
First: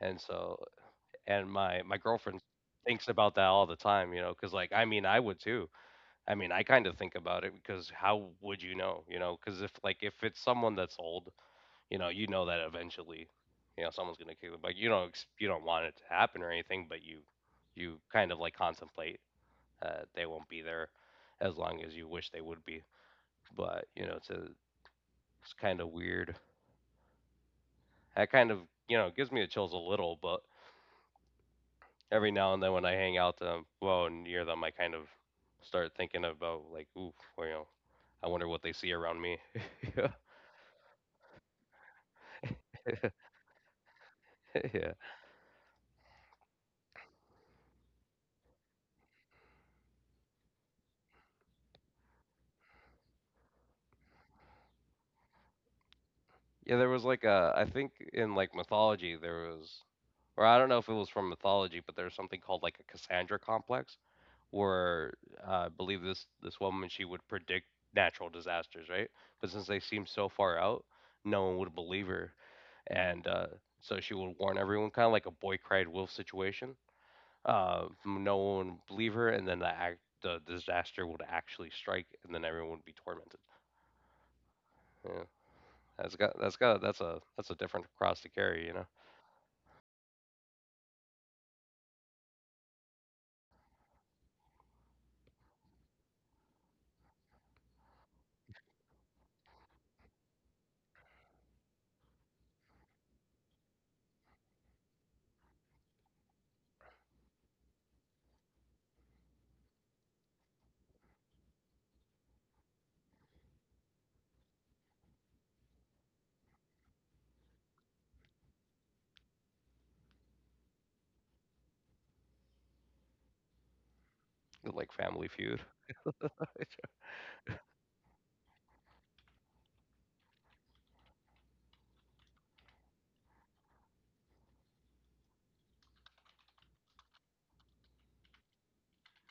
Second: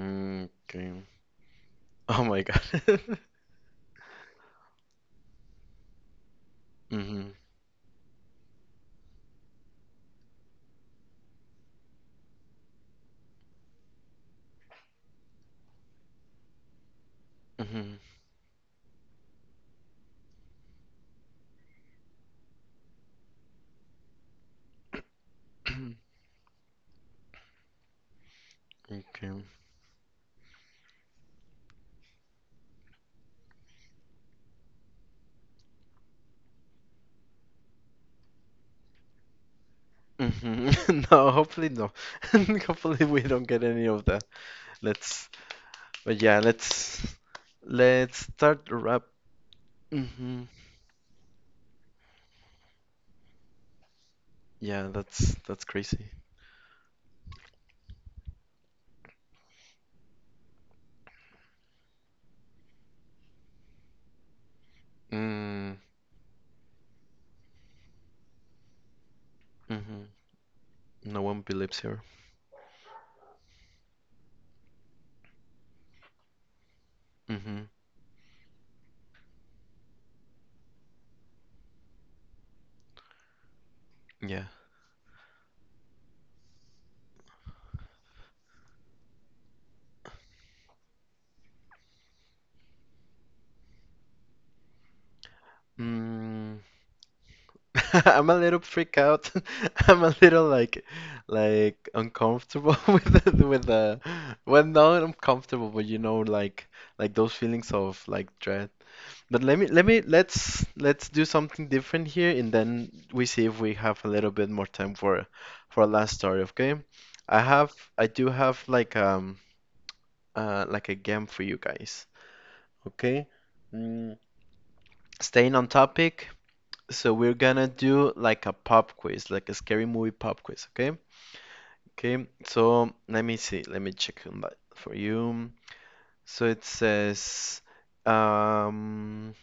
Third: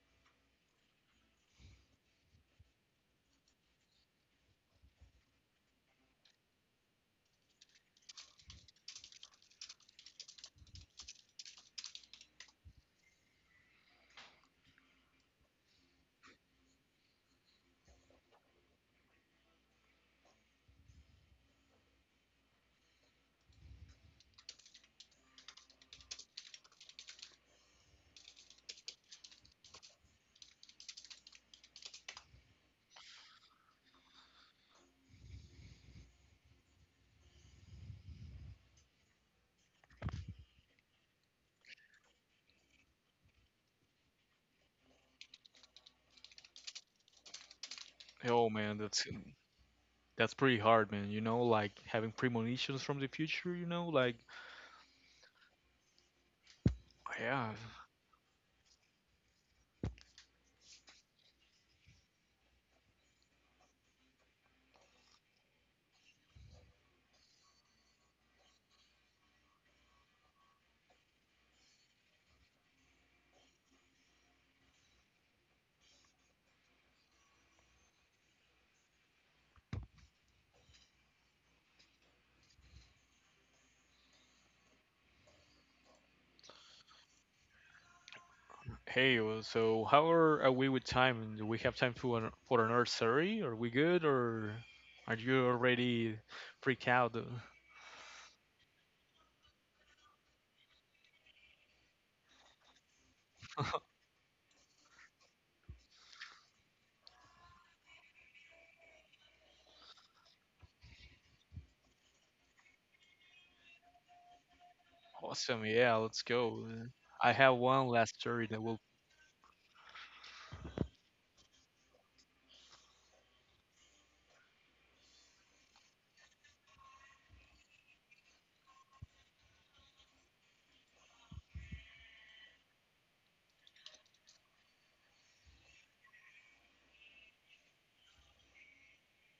Speaker 3: And so,
Speaker 1: okay.
Speaker 3: and my
Speaker 1: Oh
Speaker 3: girlfriend
Speaker 1: my God.
Speaker 3: thinks about that all the time, you know, because like I mean I would too. I mean I kind of think
Speaker 1: Mhm.
Speaker 3: about it because how would you know, you know? Because if it's someone that's old, you know that eventually, you know, someone's gonna kill the bike. You don't ex- you don't want it to happen or anything, but you
Speaker 1: Mhm.
Speaker 3: kind of like contemplate they won't be there as long as you wish they would be. But you know, it's a, it's kind of weird. That kind of you know
Speaker 1: Okay.
Speaker 3: gives me the chills a little, but every now and then when I hang out them, well, near them, I kind of start thinking about like, ooh, well, you know, I wonder what they see around me. Yeah,
Speaker 1: Mhm. No, hopefully no. Hopefully we don't get any of that.
Speaker 3: yeah,
Speaker 1: Let's. But yeah, let's
Speaker 2: Oh
Speaker 1: start the
Speaker 2: man,
Speaker 1: wrap.
Speaker 2: that's
Speaker 1: Mhm.
Speaker 2: pretty hard, man. You know, like having premonitions from the future. You know, like
Speaker 1: Yeah, that's crazy.
Speaker 3: yeah. There was like
Speaker 2: yeah.
Speaker 3: a, I think in like mythology there was, or I don't know if it was from mythology, but there's something called like a Cassandra complex, where I
Speaker 1: Mm.
Speaker 3: believe this woman she would predict natural disasters, right? But since they seemed
Speaker 1: Mhm.
Speaker 3: so far out,
Speaker 1: No one
Speaker 3: no one would
Speaker 1: believes her.
Speaker 3: believe her. And so she would warn everyone, kind of like a boy cried wolf situation.
Speaker 1: Mhm.
Speaker 3: No one would believe her, and then the disaster would actually strike, and then everyone would be tormented.
Speaker 1: Yeah.
Speaker 3: Yeah, that's got that's a different cross to carry, you know,
Speaker 2: Hey, well, so are we with time? Do we have time for for another story? Are we good, or are you already
Speaker 1: Mm.
Speaker 2: freaked out?
Speaker 1: I'm a little freaked out. I'm a little like uncomfortable with the well, not uncomfortable, but you know, like those feelings of like dread. But let me let's do something different here and then we see if we have a little bit more time for
Speaker 2: Awesome,
Speaker 1: for our
Speaker 2: yeah,
Speaker 1: last
Speaker 2: let's
Speaker 1: story,
Speaker 2: go.
Speaker 1: okay?
Speaker 2: I
Speaker 1: I
Speaker 2: have
Speaker 1: have
Speaker 2: one
Speaker 1: I
Speaker 2: last
Speaker 1: do
Speaker 2: story
Speaker 1: have
Speaker 2: that will.
Speaker 1: like um uh like a game for you guys, okay? Mm,
Speaker 3: like Family
Speaker 1: staying on
Speaker 3: Feud.
Speaker 1: topic, so we're gonna do like a pop quiz, like a scary movie pop quiz, okay? Okay, so let me see, let me check on that for you. So it says um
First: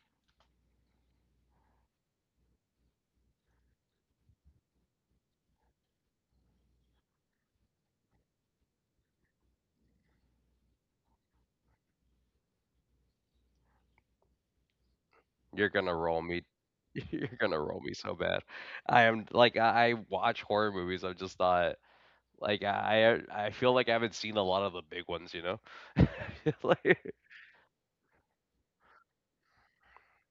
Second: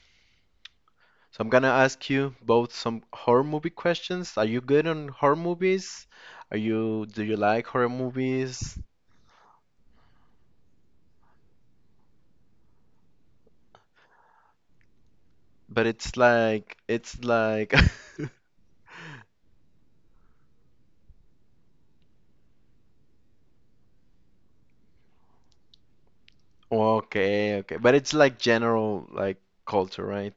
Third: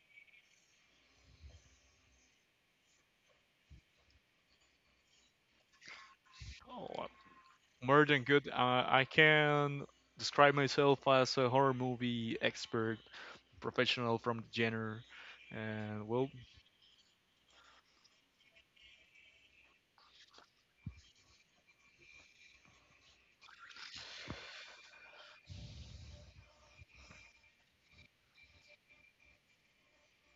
Speaker 1: so I'm gonna ask you both some horror movie questions. Are you good on horror movies? Are
Speaker 2: Oh,
Speaker 1: you
Speaker 2: uh,
Speaker 1: do you like horror
Speaker 2: More than good.
Speaker 1: movies?
Speaker 2: I can describe myself as a horror movie expert professional from the genre.
Speaker 3: You're
Speaker 1: But
Speaker 3: gonna
Speaker 2: And
Speaker 1: it's
Speaker 3: roll
Speaker 2: well,
Speaker 3: me.
Speaker 1: like it's
Speaker 3: You're gonna
Speaker 1: like
Speaker 3: roll me so bad. I am like I watch horror movies. I'm just not like I feel like I haven't seen a lot of the big ones, you know. like,
Speaker 1: okay, okay. But it's like general like culture, right?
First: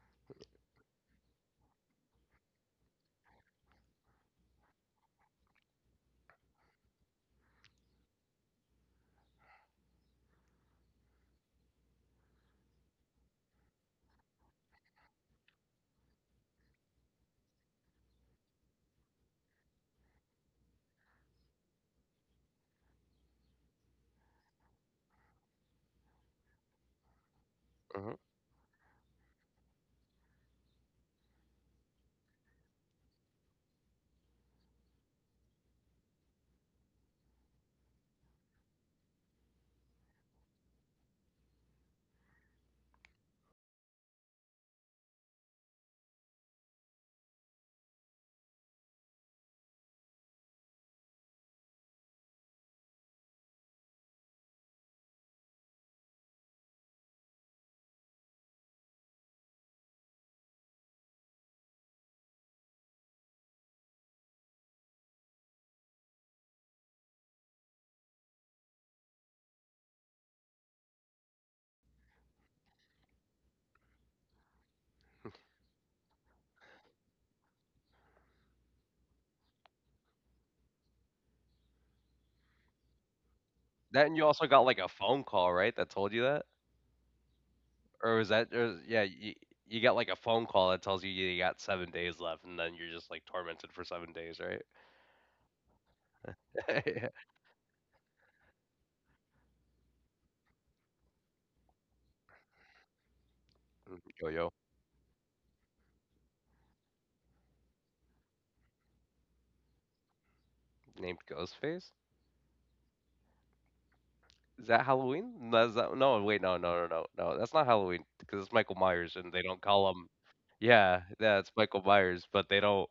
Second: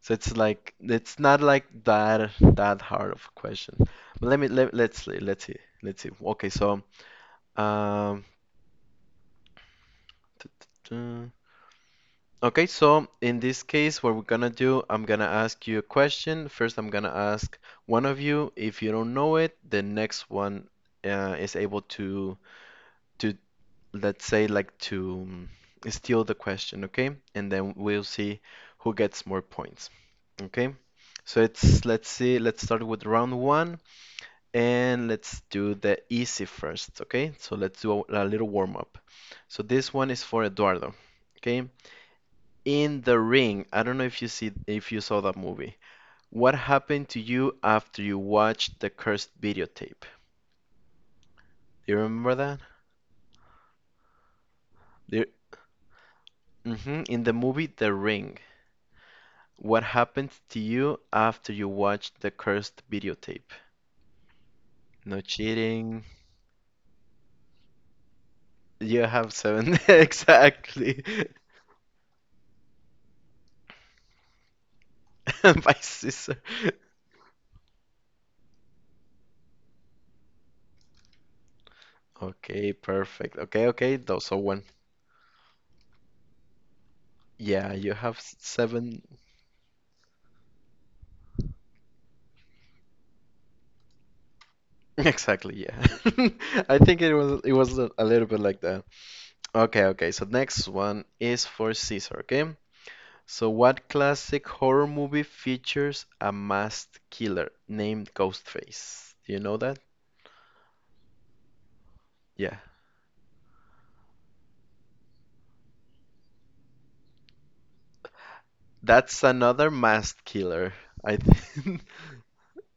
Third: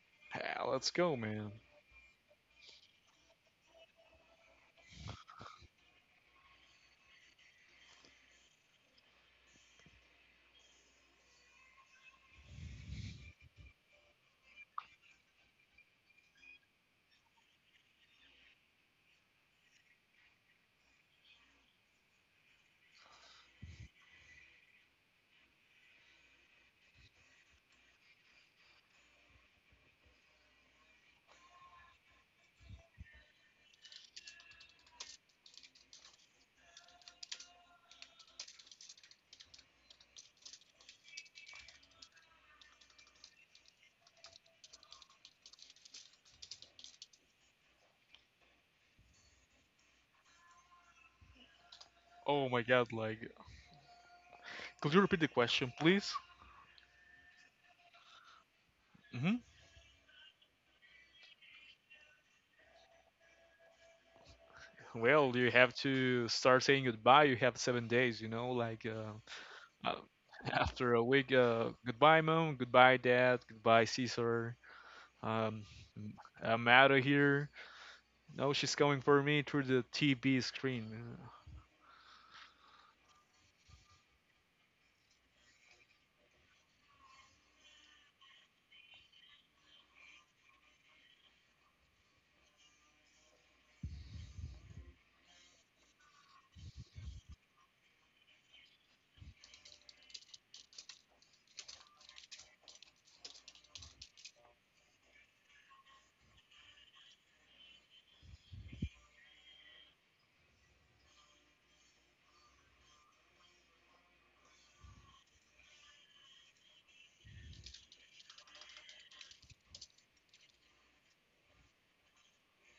Speaker 1: So it's
Speaker 2: yeah,
Speaker 1: like
Speaker 2: let's go,
Speaker 1: it's not
Speaker 2: man.
Speaker 1: like that hard of a question. But let's see. Let's see. Okay, so um okay, so in this case, what we're gonna do, I'm gonna ask you a question. First, I'm gonna ask one of you. If you don't know it, the next one is able to to let's say like to steal the question, okay? And then we'll
Speaker 3: mhm.
Speaker 1: see who gets more points, okay? So it's let's see, let's start with round one and let's do the easy first, okay? So let's do a little warm up. So this one is for Eduardo, okay? In The Ring. I don't know if you saw that movie. What happened to you after you watched the cursed videotape? Do you remember
Speaker 2: Oh
Speaker 1: that?
Speaker 2: my god, like, could you repeat
Speaker 1: The,
Speaker 2: the question, please?
Speaker 1: hmm. In the movie The Ring,
Speaker 2: Hmm.
Speaker 1: what happened to you after you watched the cursed videotape? No
Speaker 2: Well, you have
Speaker 1: cheating.
Speaker 2: to start saying goodbye. You have 7 days, you know, like
Speaker 1: You have seven
Speaker 2: uh, after a
Speaker 1: exactly
Speaker 2: week, goodbye, mom, goodbye, dad, goodbye, Caesar. Um,
Speaker 1: by scissor.
Speaker 2: I'm out of here. No, she's coming for me through the TV screen.
Speaker 1: Okay, perfect. Okay,
Speaker 3: That
Speaker 1: okay.
Speaker 3: and you
Speaker 1: Those
Speaker 3: also
Speaker 1: So
Speaker 3: got
Speaker 1: one.
Speaker 3: like a phone call, right? That told you that.
Speaker 1: Yeah, you
Speaker 3: Or was
Speaker 1: have
Speaker 3: that or, yeah,
Speaker 1: seven.
Speaker 3: you you get like a phone call that tells you you got 7 days left and then you're just like tormented for 7 days, right?
Speaker 1: Exactly. Yeah, I
Speaker 3: Yeah.
Speaker 1: think it was a little bit like that. Okay, okay. So next one is for Caesar, okay? So what
Speaker 3: Mm, yo yo
Speaker 1: classic horror movie features a masked killer named Ghostface? Do you know that?
Speaker 3: named Ghostface?
Speaker 1: Yeah.
Speaker 3: Is that Halloween? No, is that, no, wait, no. That's not Halloween because it's Michael Myers and
Speaker 1: That's
Speaker 3: they don't
Speaker 1: another
Speaker 3: call him.
Speaker 1: masked killer,
Speaker 3: Yeah,
Speaker 1: I
Speaker 3: yeah, it's Michael
Speaker 1: think.
Speaker 3: Myers, but they don't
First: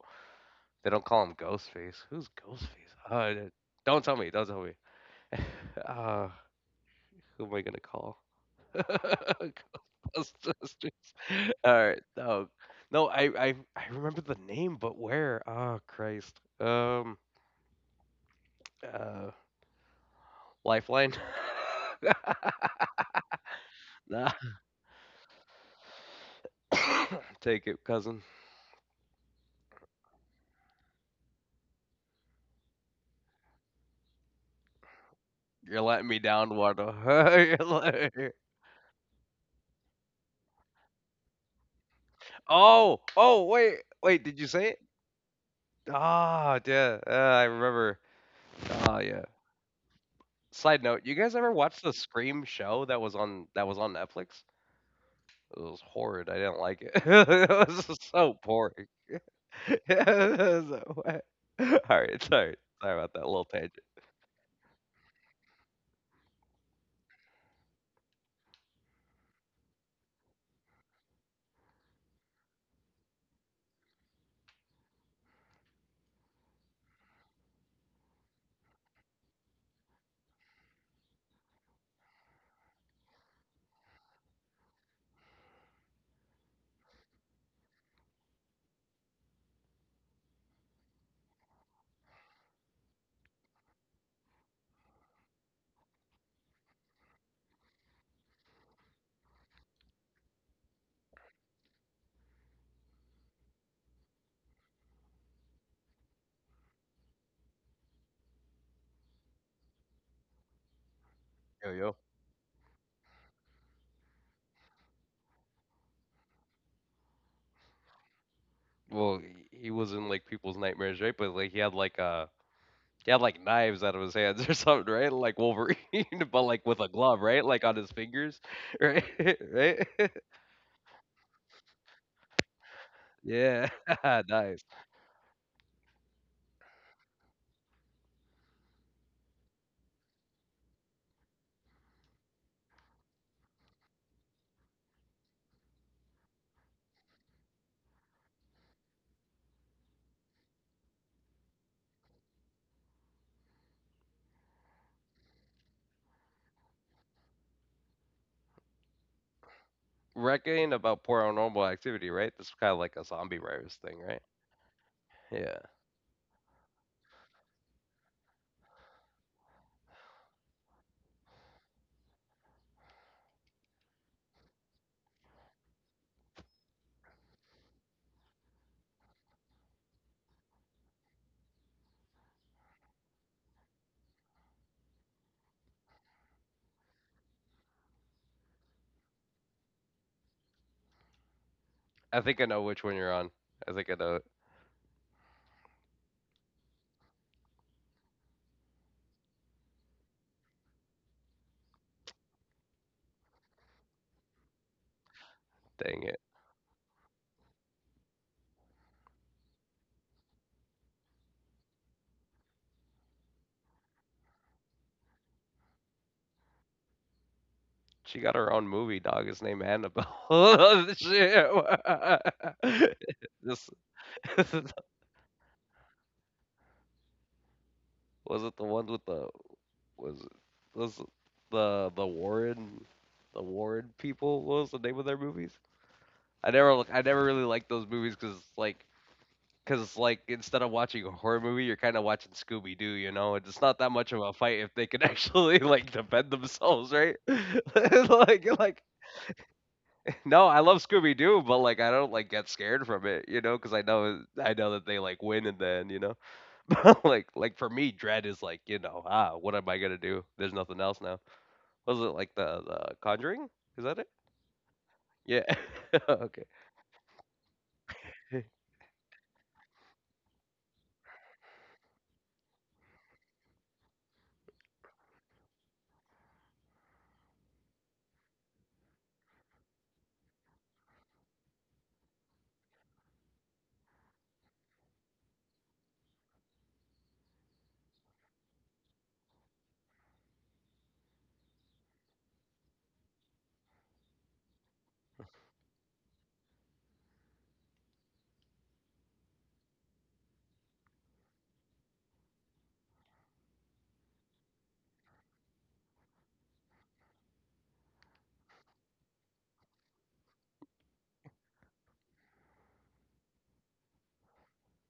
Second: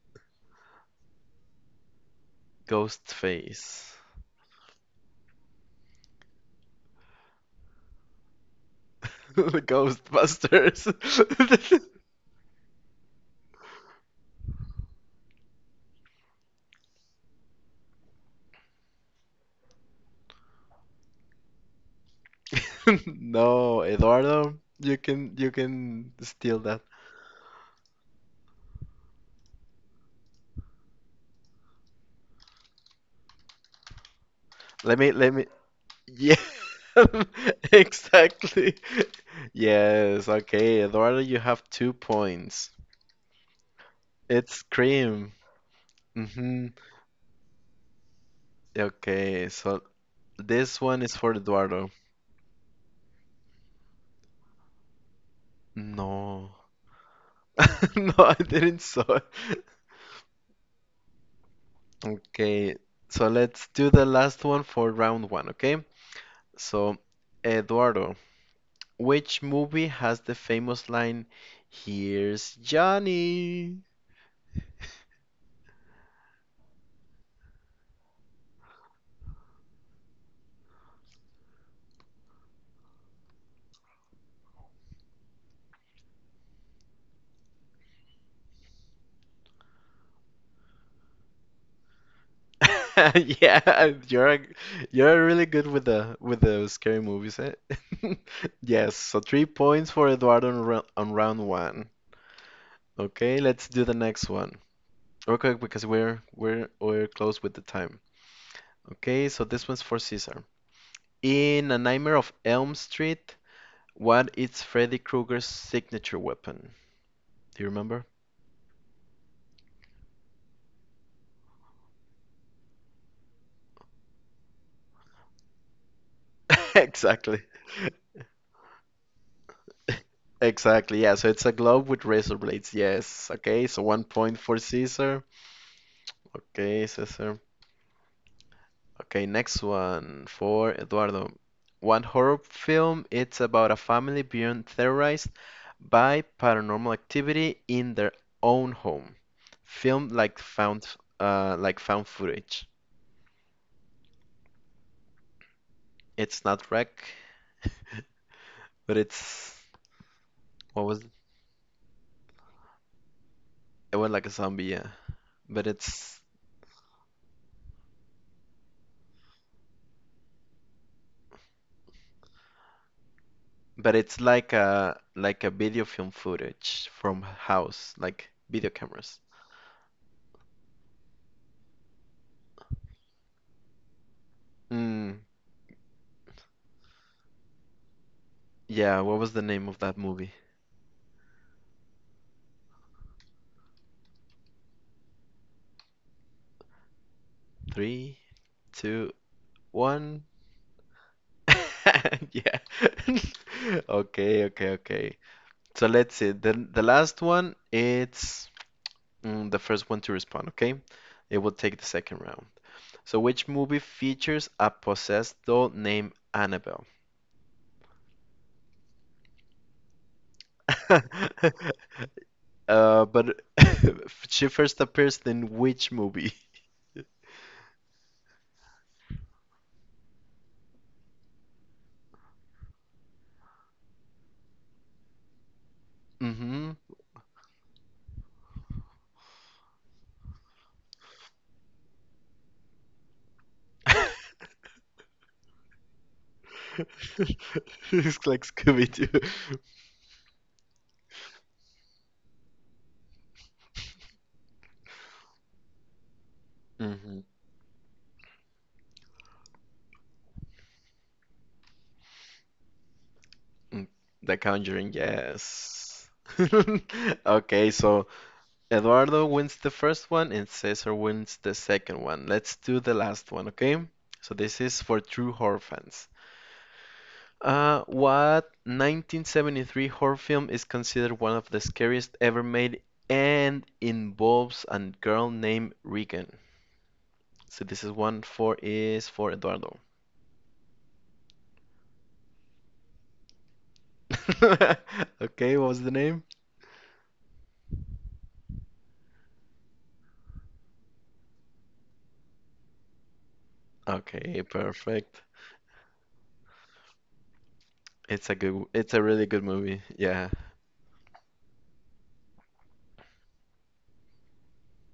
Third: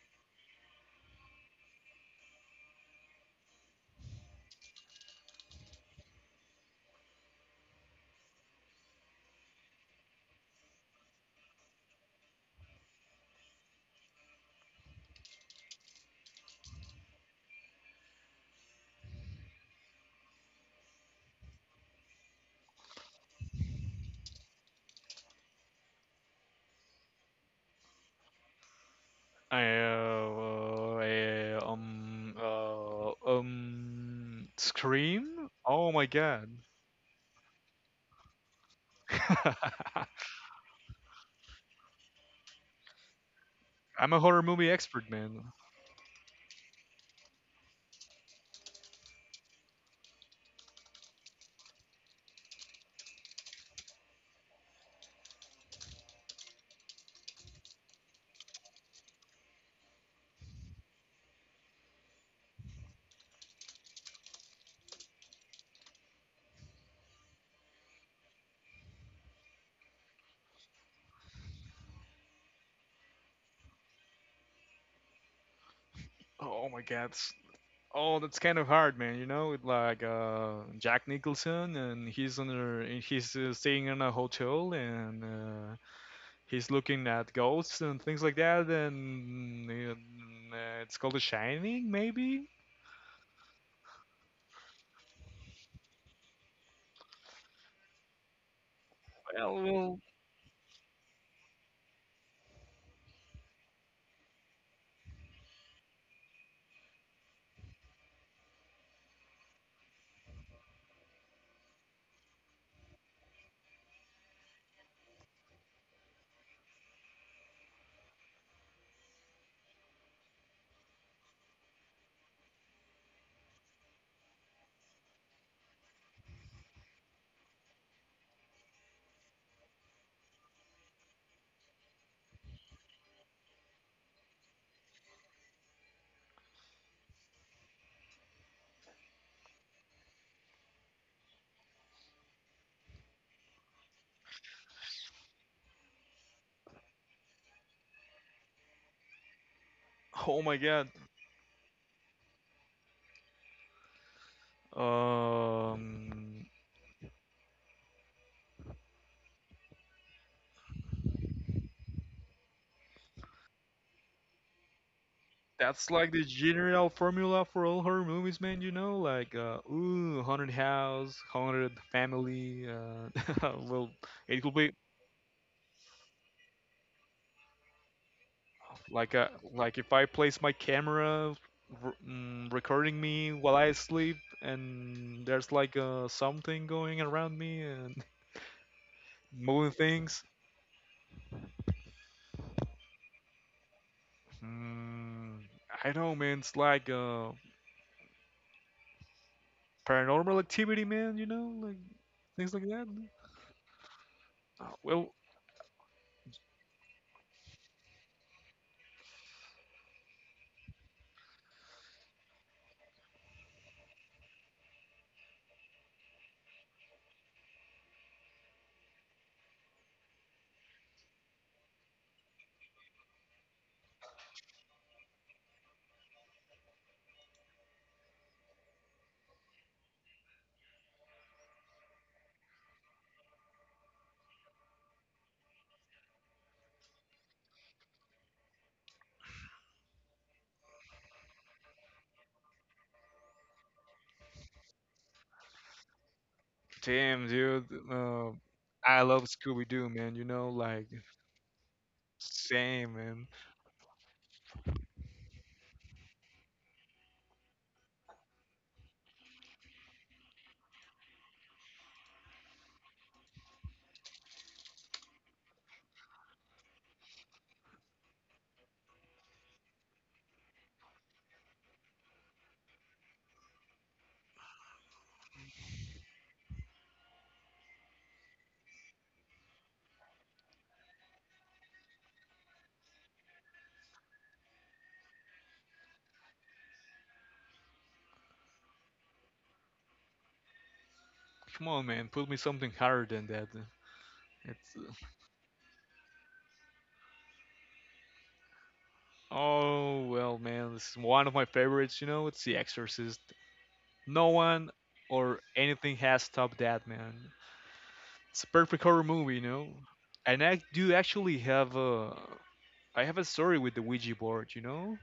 Speaker 3: call him Ghostface. Who's Ghostface? Uh, d-
Speaker 1: Ghostface.
Speaker 3: don't tell me. Don't tell me. uh, who am I gonna call? Ghostbusters.
Speaker 1: Ghostbusters.
Speaker 3: Alright, oh, no, I remember the name, but where? Oh, Christ. Um, uh, Lifeline?
Speaker 1: No,
Speaker 3: Nah,
Speaker 1: Eduardo, you can steal that.
Speaker 3: take it, cousin.
Speaker 2: Uh,
Speaker 1: Let me let
Speaker 2: Scream?
Speaker 1: me
Speaker 3: You're
Speaker 2: Oh my
Speaker 3: letting me
Speaker 1: Yeah,
Speaker 2: god.
Speaker 3: down, Wardo. You're let
Speaker 1: exactly. Yes, okay, Eduardo, you have 2 points.
Speaker 3: oh! Oh, wait,
Speaker 2: I'm a
Speaker 3: wait, did
Speaker 2: horror
Speaker 3: you
Speaker 1: It's
Speaker 3: say
Speaker 2: movie
Speaker 3: it?
Speaker 2: expert,
Speaker 1: cream.
Speaker 2: man.
Speaker 3: Ah,
Speaker 1: Mm-hmm.
Speaker 3: yeah, I remember. Ah, yeah.
Speaker 1: Okay, so this
Speaker 3: Side
Speaker 1: one
Speaker 3: note, you
Speaker 1: is for
Speaker 3: guys ever watch
Speaker 1: Eduardo.
Speaker 3: the Scream show that was on Netflix? It was horrid, I
Speaker 1: No.
Speaker 3: didn't like it. It was
Speaker 1: No, I
Speaker 3: so
Speaker 1: didn't
Speaker 3: boring.
Speaker 1: saw it.
Speaker 3: So, all right, sorry
Speaker 1: Okay,
Speaker 3: about that
Speaker 1: so
Speaker 3: little
Speaker 1: let's
Speaker 3: tangent.
Speaker 1: do the last one for round one, okay? So, Eduardo, which movie has the famous line, "Here's Johnny?"
Speaker 2: Oh my god. Oh, that's kind of hard, man. You know, with like Jack Nicholson, and he's under, and he's staying in a hotel, and he's looking at ghosts and things like that. And it's called The Shining, maybe.
Speaker 1: Yeah, you're really good with the scary movies, eh? Yes, so three
Speaker 2: Well,
Speaker 1: points
Speaker 2: well.
Speaker 1: for Eduardo on round one. Okay, let's do the next one. Real quick because we're close with the time. Okay, so this one's for Caesar. In
Speaker 3: Yo,
Speaker 1: A
Speaker 3: yo.
Speaker 1: Nightmare of Elm Street, what is Freddy Krueger's signature weapon? Do you remember?
Speaker 3: Well, he was in like people's nightmares, right? But like he had like he had like knives out of his hands or something, right? Like Wolverine, but like with a glove,
Speaker 1: Exactly.
Speaker 3: right? Like on his fingers, right? right?
Speaker 1: Exactly, yeah. So it's a glove with razor blades. Yes. Okay,
Speaker 3: yeah,
Speaker 1: so one point for
Speaker 3: nice.
Speaker 1: Caesar. Okay, Cesar. Okay, next one for Eduardo. One horror film, it's about a family being terrorized by paranormal activity in their own home. Filmed
Speaker 2: Oh my god.
Speaker 1: like found footage.
Speaker 2: Um,
Speaker 1: It's not wreck, but it's
Speaker 3: Reckon
Speaker 1: what was
Speaker 3: about
Speaker 1: it?
Speaker 3: paranormal activity, right? This is kind of like a zombie virus
Speaker 1: It
Speaker 3: thing,
Speaker 1: was
Speaker 3: right?
Speaker 1: like a zombie, yeah.
Speaker 3: Yeah,
Speaker 1: But
Speaker 2: That's like the
Speaker 1: it's
Speaker 2: general formula for all horror movies, man. You know, like ooh, haunted house, haunted family. Well,
Speaker 1: but it's
Speaker 2: it could
Speaker 1: like
Speaker 2: be
Speaker 1: a video film footage from house, like video
Speaker 2: like a
Speaker 1: cameras.
Speaker 2: like if I place my camera recording me while I sleep, and
Speaker 1: Mm,
Speaker 2: there's like something going around me and
Speaker 1: yeah, what was the
Speaker 2: moving
Speaker 1: name of that
Speaker 2: things.
Speaker 1: movie?
Speaker 3: I think I know which one you're on. I think I know it.
Speaker 2: Mm, I know, man. It's like
Speaker 1: Three, two, one.
Speaker 2: paranormal activity, man. You know, like things like
Speaker 1: Yeah.
Speaker 2: that.
Speaker 1: Okay,
Speaker 2: Uh,
Speaker 1: okay,
Speaker 2: Well,
Speaker 1: okay. So let's
Speaker 3: Dang.
Speaker 1: see. The last one, it's the first one to respond, okay? It will take the second round. So which movie features a possessed doll named Annabelle?
Speaker 3: She got her own movie, dog. It's named Annabelle. Shit.
Speaker 1: Uh, but
Speaker 3: This
Speaker 1: she
Speaker 3: was
Speaker 1: first appears in which movie?
Speaker 3: it the ones with the was it the the Warren the Warren people? What was the name of their movies? I
Speaker 1: Mm-hmm.
Speaker 3: never look. I never really liked those movies because like instead of watching a horror movie, you're kind of watching Scooby Doo. You know, it's not that much of a fight if they can actually like defend themselves, right?
Speaker 2: Damn, dude. Uh,
Speaker 1: It's like
Speaker 3: like
Speaker 2: I love
Speaker 1: Scooby-Doo.
Speaker 2: Scooby Doo, man. You know,
Speaker 3: no, I love
Speaker 2: like,
Speaker 3: Scooby Doo, but like I don't like get
Speaker 2: same,
Speaker 3: scared from
Speaker 2: man.
Speaker 3: it, you know, because I know that they like win in the end, you know. But like like for me, dread is like you know ah what am I gonna do? There's nothing else now. Was it like the Conjuring? Is
Speaker 1: Mm,
Speaker 3: that it?
Speaker 1: The Conjuring,
Speaker 3: Yeah.
Speaker 1: yes.
Speaker 3: okay.
Speaker 1: Okay, so
Speaker 3: Hey,
Speaker 1: Eduardo wins the first one and Cesar wins the second one. Let's do the last one, okay? So this is for true horror fans. What 1973 horror film is considered one of the scariest ever made and involves a girl named Regan? So this is one for is for Eduardo.
Speaker 2: Come on, man. Put me something harder than that. It's, uh,
Speaker 1: Okay, what was the name?
Speaker 2: oh, well, man. This is one of my favorites, you know? It's The Exorcist. No
Speaker 1: Okay,
Speaker 2: one
Speaker 1: perfect.
Speaker 2: or anything has stopped that, man.
Speaker 1: It's a
Speaker 2: It's a
Speaker 1: good,
Speaker 2: perfect
Speaker 1: it's
Speaker 2: horror
Speaker 1: a really
Speaker 2: movie, you
Speaker 1: good
Speaker 2: know?
Speaker 1: movie. Yeah.
Speaker 2: And I do actually have a. I have a story with the Ouija board, you know?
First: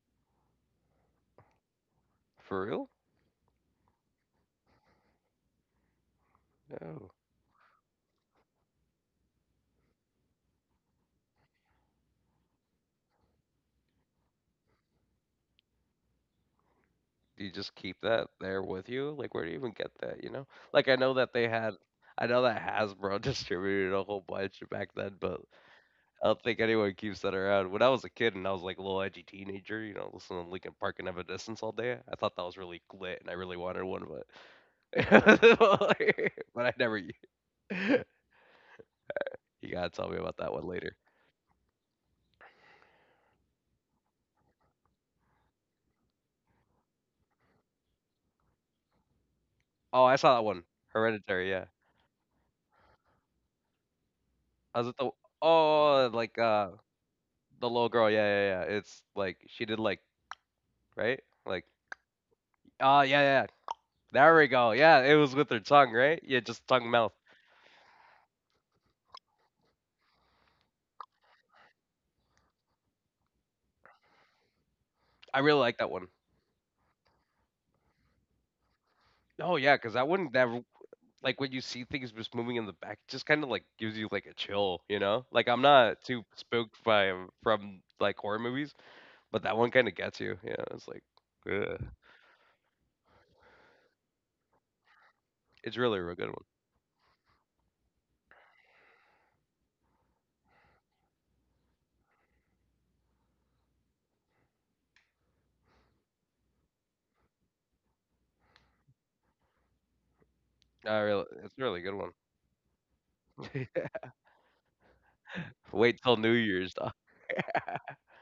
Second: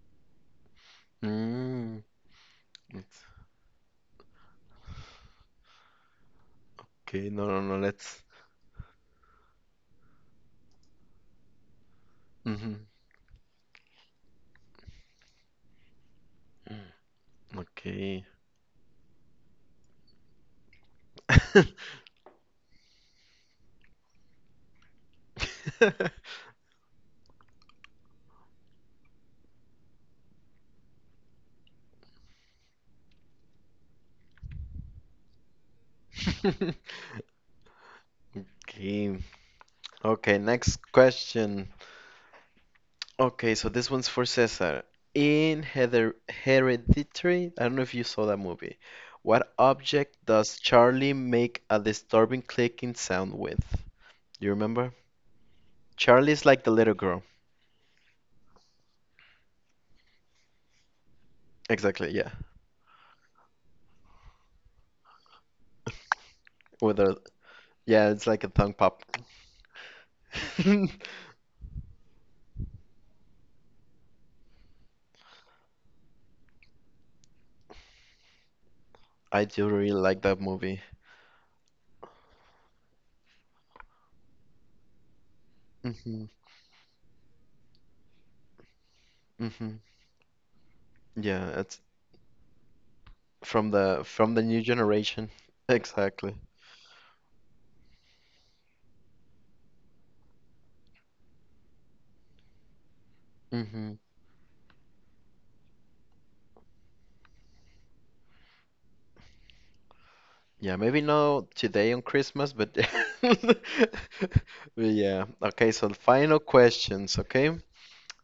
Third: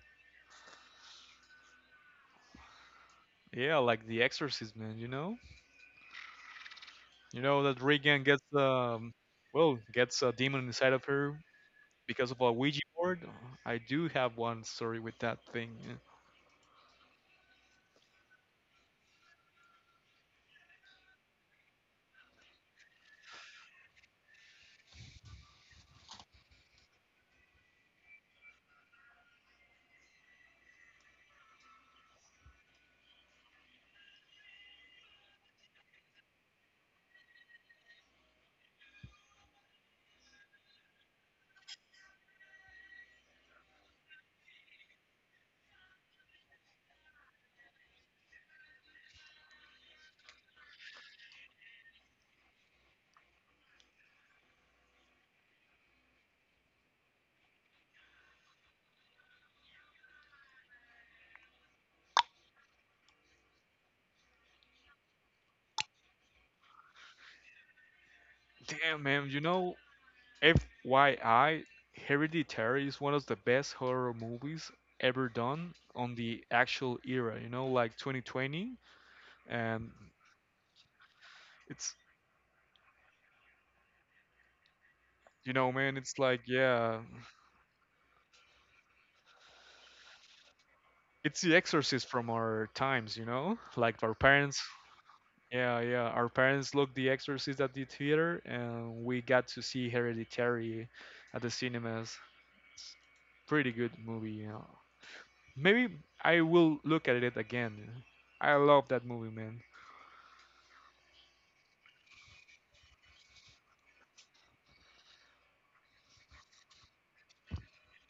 Speaker 1: Mm,
Speaker 3: for real?
Speaker 1: it's,
Speaker 2: Yeah, like The Exorcist, man, you know?
Speaker 3: No.
Speaker 1: okay. No,
Speaker 2: You
Speaker 1: no,
Speaker 2: know
Speaker 1: no.
Speaker 2: that
Speaker 1: Let's.
Speaker 2: Regan gets, well, gets a demon inside of her because of a
Speaker 1: Hmm.
Speaker 2: Ouija board. I do have one story with that thing.
Speaker 3: Do you just keep
Speaker 1: Okay.
Speaker 3: that there with you? Like where do you even get that? You know? Like I know that they had. I know that Hasbro distributed a whole bunch back then, but I don't think anyone keeps that around. When I was a kid and I was like a little edgy teenager, you know, listening to Linkin Park and Evanescence all day, I thought that was really lit and I really wanted one, but but I never.
Speaker 1: Okay.
Speaker 3: You gotta tell me
Speaker 1: Okay,
Speaker 3: about that one
Speaker 1: next
Speaker 3: later.
Speaker 1: question. Okay, so this one's for Cesar. In Heather Hereditary, I don't know if you saw that movie. What
Speaker 3: Oh, I
Speaker 1: object
Speaker 3: saw that
Speaker 1: does
Speaker 3: one,
Speaker 1: Charlie
Speaker 3: Hereditary.
Speaker 1: make
Speaker 3: Yeah,
Speaker 1: a disturbing clicking sound with? You
Speaker 3: I was
Speaker 1: remember?
Speaker 3: at the oh, like
Speaker 1: Charlie's like the little girl.
Speaker 3: the little girl. Yeah, yeah. It's like she did like right, like
Speaker 1: Exactly, yeah.
Speaker 3: oh yeah, yeah. There we go. Yeah, it was with her tongue, right? Yeah, just tongue
Speaker 1: With
Speaker 3: mouth.
Speaker 1: a yeah, it's like a tongue pop.
Speaker 2: Damn, man, you know, FYI, Hereditary is one of the best horror movies ever
Speaker 3: I really like
Speaker 2: done
Speaker 3: that one.
Speaker 2: on the actual era, you know, like 2020.
Speaker 1: I
Speaker 3: Oh
Speaker 1: do
Speaker 3: yeah,
Speaker 1: really
Speaker 3: because
Speaker 2: And
Speaker 3: that
Speaker 1: like
Speaker 3: one
Speaker 1: that
Speaker 3: that
Speaker 1: movie.
Speaker 3: like when you see
Speaker 2: it's,
Speaker 3: things just moving in the back, it just kind of like gives you like a chill, you know? Like
Speaker 2: you
Speaker 3: I'm
Speaker 2: know, man,
Speaker 3: not
Speaker 1: Hmm.
Speaker 2: it's
Speaker 3: too
Speaker 2: like,
Speaker 3: spooked
Speaker 2: yeah,
Speaker 3: by from like horror movies, but that one
Speaker 1: Hmm.
Speaker 3: kind of gets you. Yeah, it's like,
Speaker 1: Yeah,
Speaker 2: it's the
Speaker 1: it's
Speaker 3: ugh.
Speaker 2: exorcist from our times, you know,
Speaker 1: from the
Speaker 2: like our
Speaker 1: from the new
Speaker 2: parents.
Speaker 1: generation.
Speaker 3: It's
Speaker 2: Yeah,
Speaker 3: really a
Speaker 2: yeah,
Speaker 3: real good
Speaker 1: Exactly.
Speaker 2: our
Speaker 3: one.
Speaker 2: parents looked The Exorcist at the theater, and we got to see Hereditary at the cinemas. Pretty
Speaker 1: Hmm.
Speaker 2: good movie. You know. Maybe I will look at it again. I love that movie, man.
Speaker 1: Yeah,
Speaker 3: I
Speaker 1: maybe
Speaker 3: really,
Speaker 1: not
Speaker 3: it's a really
Speaker 1: today
Speaker 3: good
Speaker 1: on
Speaker 3: one.
Speaker 1: Christmas, but but yeah. Okay, so
Speaker 3: Wait till New
Speaker 1: final
Speaker 3: Year's, though.
Speaker 1: questions, okay?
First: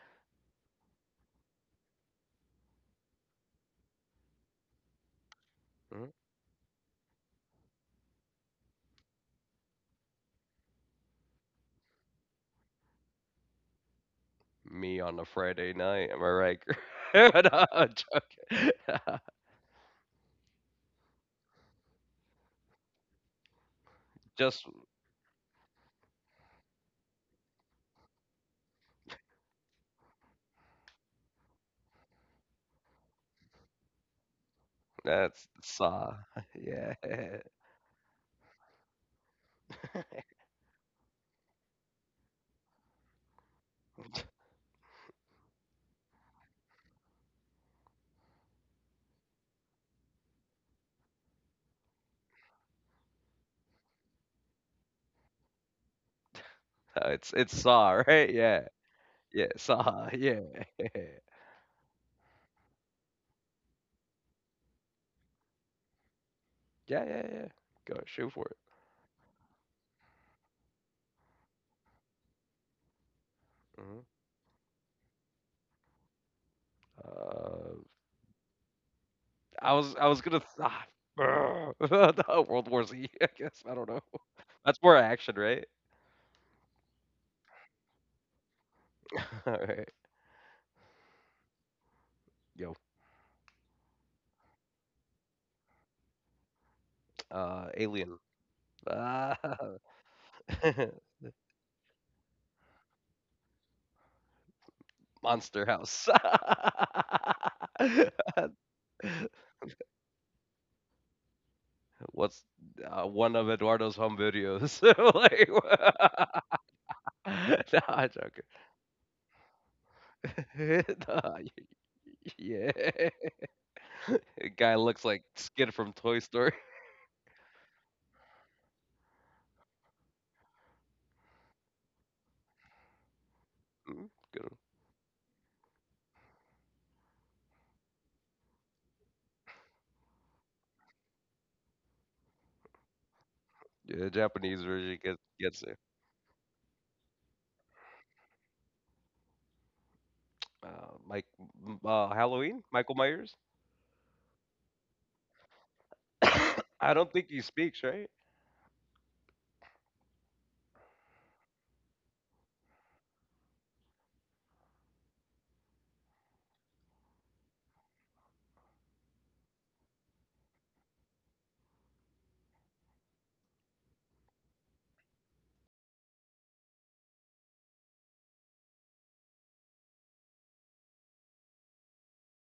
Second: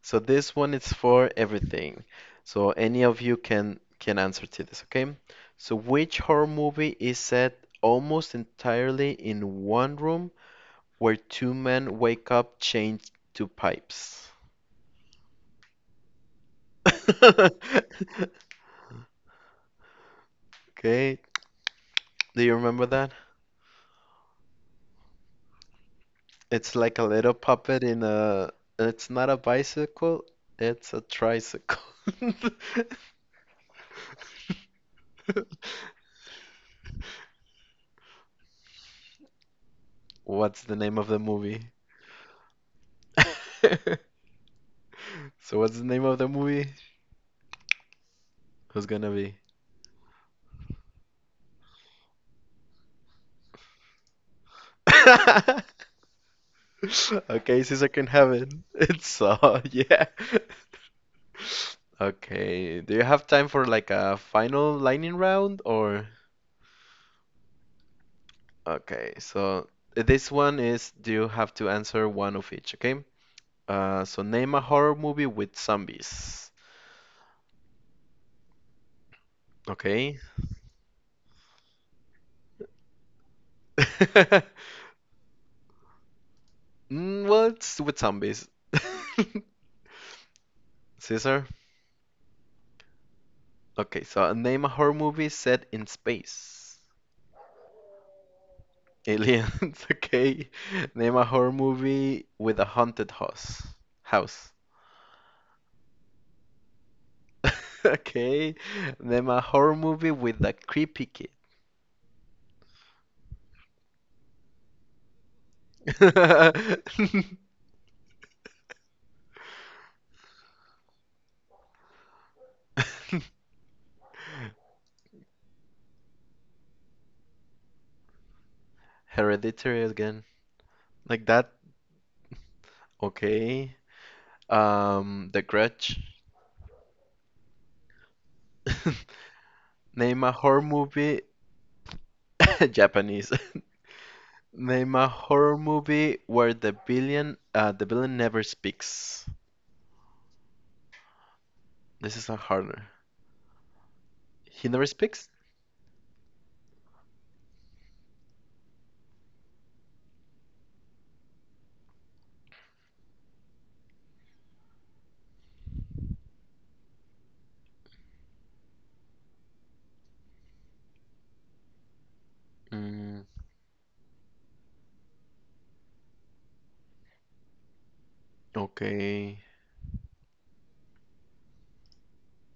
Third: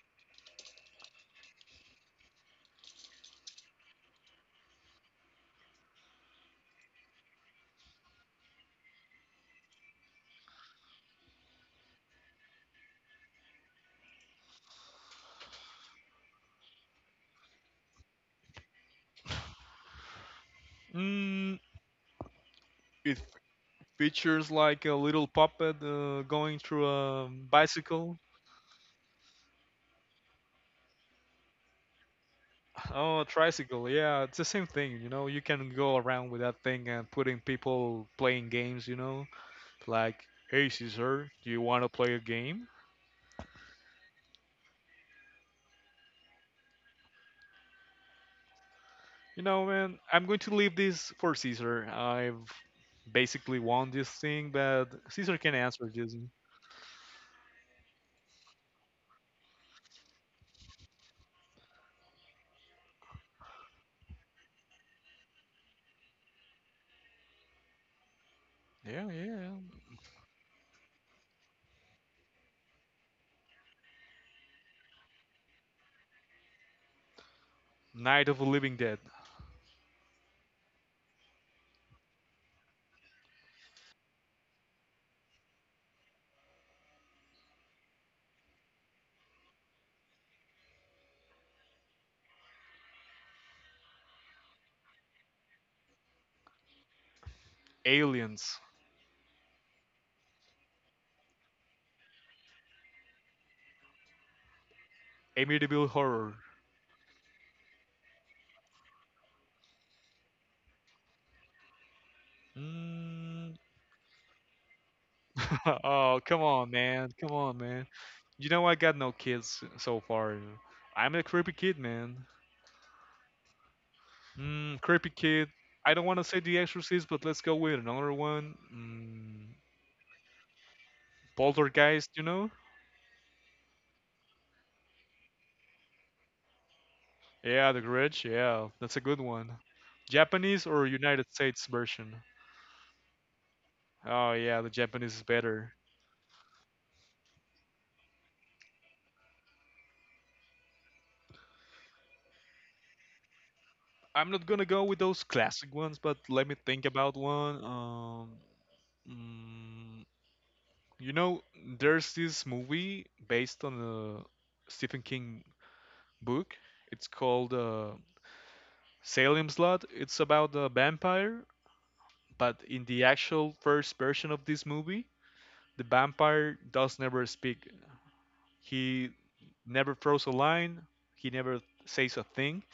Speaker 1: So this one is for everything. So any of you can answer to this, okay? So
Speaker 3: Mhm.
Speaker 1: which horror movie is set almost entirely in one room, where two men wake up chained to pipes.
Speaker 3: Me on a Friday night. Am I right? No, I'm joking.
Speaker 1: Okay,
Speaker 2: Mm,
Speaker 1: do you remember that?
Speaker 2: it features
Speaker 3: just
Speaker 2: like a little puppet going
Speaker 1: It's
Speaker 2: through
Speaker 1: like a
Speaker 2: a
Speaker 1: little puppet in
Speaker 2: bicycle.
Speaker 1: a. It's not a bicycle, it's a tricycle.
Speaker 2: Oh, a tricycle. Yeah, it's the same thing. You know, you
Speaker 3: that's
Speaker 2: can go
Speaker 3: Saw.
Speaker 2: around with that thing
Speaker 3: Yeah,
Speaker 2: and putting people playing games. You know, like,
Speaker 1: What's
Speaker 2: hey
Speaker 1: the name of the
Speaker 2: Caesar, do you
Speaker 1: movie?
Speaker 2: want to play a game?
Speaker 1: So, what's the name of the movie? Who's gonna
Speaker 2: You
Speaker 1: be?
Speaker 2: know, man, I'm going to leave this for Caesar. I've basically won this thing, but Caesar can answer this.
Speaker 3: It's Saw,
Speaker 1: Okay, Caesar
Speaker 3: right?
Speaker 1: can have
Speaker 3: Yeah,
Speaker 1: it. It's
Speaker 3: yeah,
Speaker 1: Saw,
Speaker 3: Saw.
Speaker 1: yeah.
Speaker 3: Yeah, yeah,
Speaker 1: Okay, do you have time for like a final lightning round or?
Speaker 3: yeah. Yeah. Go shoot for it.
Speaker 2: Yeah,
Speaker 1: Okay,
Speaker 2: yeah.
Speaker 1: so this one is you have to answer one of each, okay?
Speaker 3: Mhm.
Speaker 1: So name a horror movie with zombies.
Speaker 3: Uh,
Speaker 2: Night of the Living Dead,
Speaker 3: I was
Speaker 1: Okay.
Speaker 3: gonna th- ah, no, World War Z, I guess. I don't know. That's more action, right?
Speaker 1: Mm, well, it's with zombies.
Speaker 3: All right.
Speaker 1: Caesar?
Speaker 3: Yo,
Speaker 1: Okay, so name a horror movie set in space.
Speaker 3: Alien.
Speaker 2: Aliens,
Speaker 3: Ah,
Speaker 1: Aliens, okay. Name a horror movie with a haunted house. House.
Speaker 3: Monster
Speaker 2: Amityville
Speaker 3: House.
Speaker 2: Horror.
Speaker 1: Okay. Name a horror movie with a creepy
Speaker 3: What's one
Speaker 2: Mm.
Speaker 3: of Eduardo's home videos? like,
Speaker 2: Oh, come on, man. Come
Speaker 1: kid.
Speaker 2: on, man.
Speaker 3: nah,
Speaker 2: You
Speaker 3: Joker.
Speaker 2: know I got no kids so far. I'm a
Speaker 3: nah,
Speaker 2: creepy kid, man.
Speaker 3: yeah.
Speaker 2: Mm,
Speaker 3: Guy
Speaker 2: creepy
Speaker 3: looks like
Speaker 2: kid.
Speaker 3: Skid
Speaker 2: I
Speaker 3: from
Speaker 2: don't want to
Speaker 3: Toy
Speaker 2: say The
Speaker 3: Story.
Speaker 2: Exorcist, but let's go with another one.
Speaker 1: Hereditary again. Like that.
Speaker 2: Poltergeist, you know?
Speaker 1: Okay.
Speaker 3: Good one.
Speaker 1: The Grudge.
Speaker 2: Yeah, The Grudge. Yeah, that's a good one.
Speaker 1: Name a
Speaker 2: Japanese
Speaker 1: horror
Speaker 2: or United
Speaker 1: movie.
Speaker 2: States version?
Speaker 1: Japanese.
Speaker 3: Yeah,
Speaker 2: Oh yeah, the
Speaker 3: Japanese
Speaker 1: Name
Speaker 3: version
Speaker 2: Japanese
Speaker 1: a
Speaker 2: is
Speaker 3: gets
Speaker 1: horror
Speaker 2: better.
Speaker 3: gets
Speaker 1: movie where the villain never speaks.
Speaker 3: Uh, Mike,
Speaker 1: This is a
Speaker 3: Halloween,
Speaker 1: harder.
Speaker 3: Michael Myers.
Speaker 2: I'm not gonna
Speaker 1: He
Speaker 2: go with
Speaker 1: never
Speaker 2: those
Speaker 1: speaks?
Speaker 2: classic ones, but let me think
Speaker 3: I
Speaker 2: about
Speaker 3: don't think he
Speaker 2: one.
Speaker 3: speaks, right?
Speaker 2: Mm, you know, there's this movie based on a Stephen King book. It's called Salem's Lot. It's about a vampire, but in the
Speaker 1: Mm,
Speaker 2: actual first version of this movie, the vampire does never speak. He
Speaker 1: okay.
Speaker 2: never throws a line. He never says a thing.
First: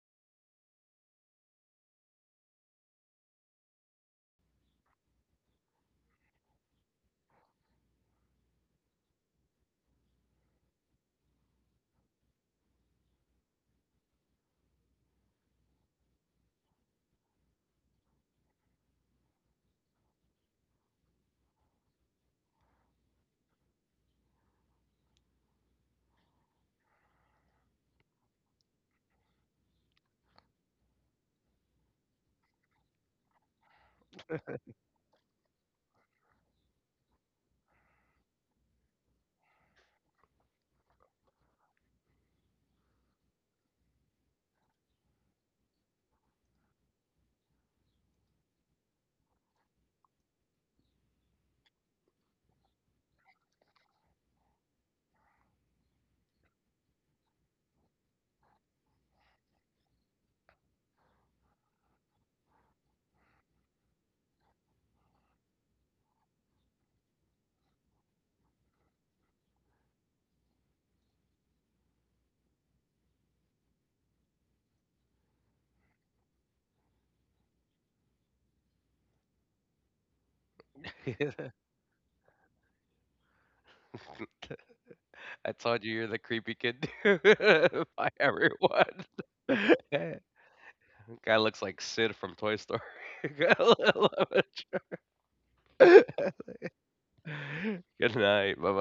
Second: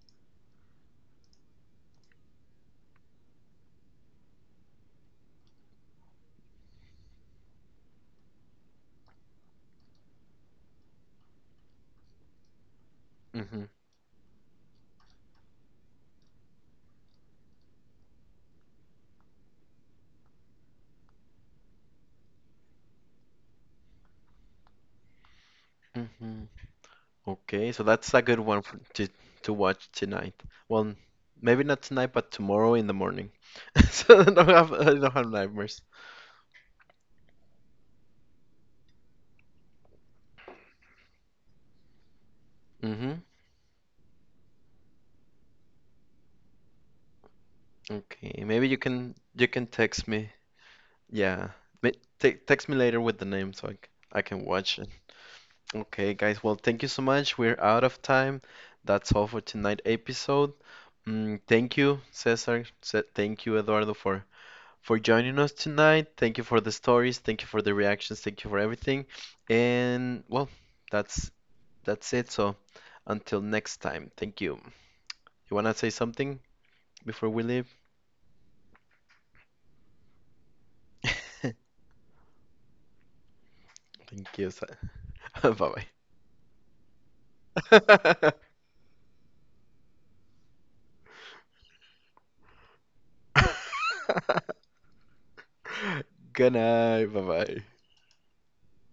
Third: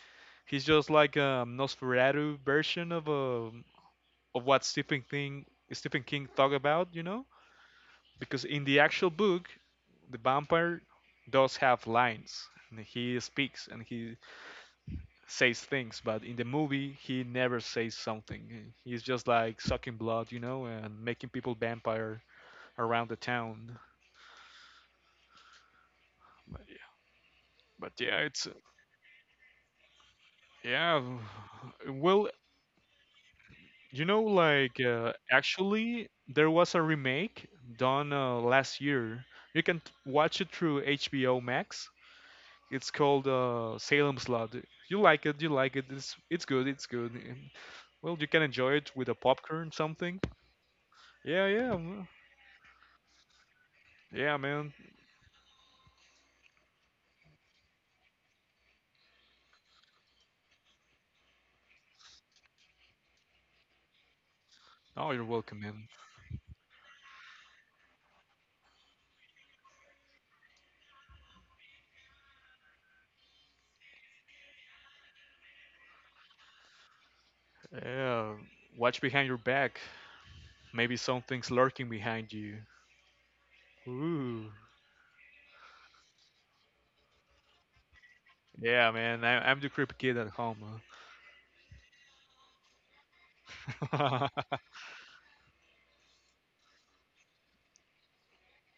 Speaker 2: He's just like a Nosferatu version of a of what Stephen King thought about, you know? Because in the actual book, the vampire does have lines and he speaks
Speaker 1: Mm-hmm.
Speaker 2: and he says things, but in the movie he never says something. He's just like sucking blood, you know, and making people vampire around the town.
Speaker 1: Mm-hmm.
Speaker 2: But yeah,
Speaker 1: Okay,
Speaker 2: but
Speaker 1: so
Speaker 2: yeah
Speaker 1: that's a
Speaker 2: it's
Speaker 1: good one to watch tonight.
Speaker 2: yeah,
Speaker 1: Well, maybe not
Speaker 2: well,
Speaker 1: tonight, but tomorrow in the morning.
Speaker 2: you know,
Speaker 1: So I don't
Speaker 2: like
Speaker 1: have I don't have nightmares.
Speaker 2: actually there was a remake done last year. You can watch it through HBO Max. It's called
Speaker 1: Mm-hmm.
Speaker 2: Salem's Lot. You like it, you like it. It's good, it's good. And, well, you can
Speaker 1: Okay,
Speaker 2: enjoy
Speaker 1: maybe
Speaker 2: it
Speaker 1: you
Speaker 2: with a
Speaker 1: can you
Speaker 2: popcorn
Speaker 1: can
Speaker 2: something.
Speaker 1: text me.
Speaker 2: Yeah,
Speaker 1: Yeah,
Speaker 2: yeah, mm,
Speaker 1: Ma- te text me later with the name so I, c-
Speaker 2: yeah,
Speaker 1: I can
Speaker 2: man.
Speaker 1: watch it. Okay, guys. Well, thank you so much. We're out of time. That's all for tonight episode. Mm, thank you, Cesar. Thank you, Eduardo, for
Speaker 2: Oh, you're
Speaker 1: joining us
Speaker 2: welcome, man.
Speaker 1: tonight. Thank you for the stories. Thank you for the reactions. Thank you for everything. And well, that's that's it. So until next time, thank you. You wanna say something before we leave?
Speaker 2: Yeah, watch behind your back. Maybe something's lurking behind you.
Speaker 1: Thank you.
Speaker 2: Ooh,
Speaker 1: Bye
Speaker 3: I told
Speaker 1: bye.
Speaker 3: you you're the creepy kid by everyone.
Speaker 2: yeah, man. I'm the creepy kid at home.
Speaker 3: Guy looks like Sid from Toy Story.
Speaker 2: Huh?
Speaker 3: Good
Speaker 1: Ganai, vai.
Speaker 3: night. Bye bye.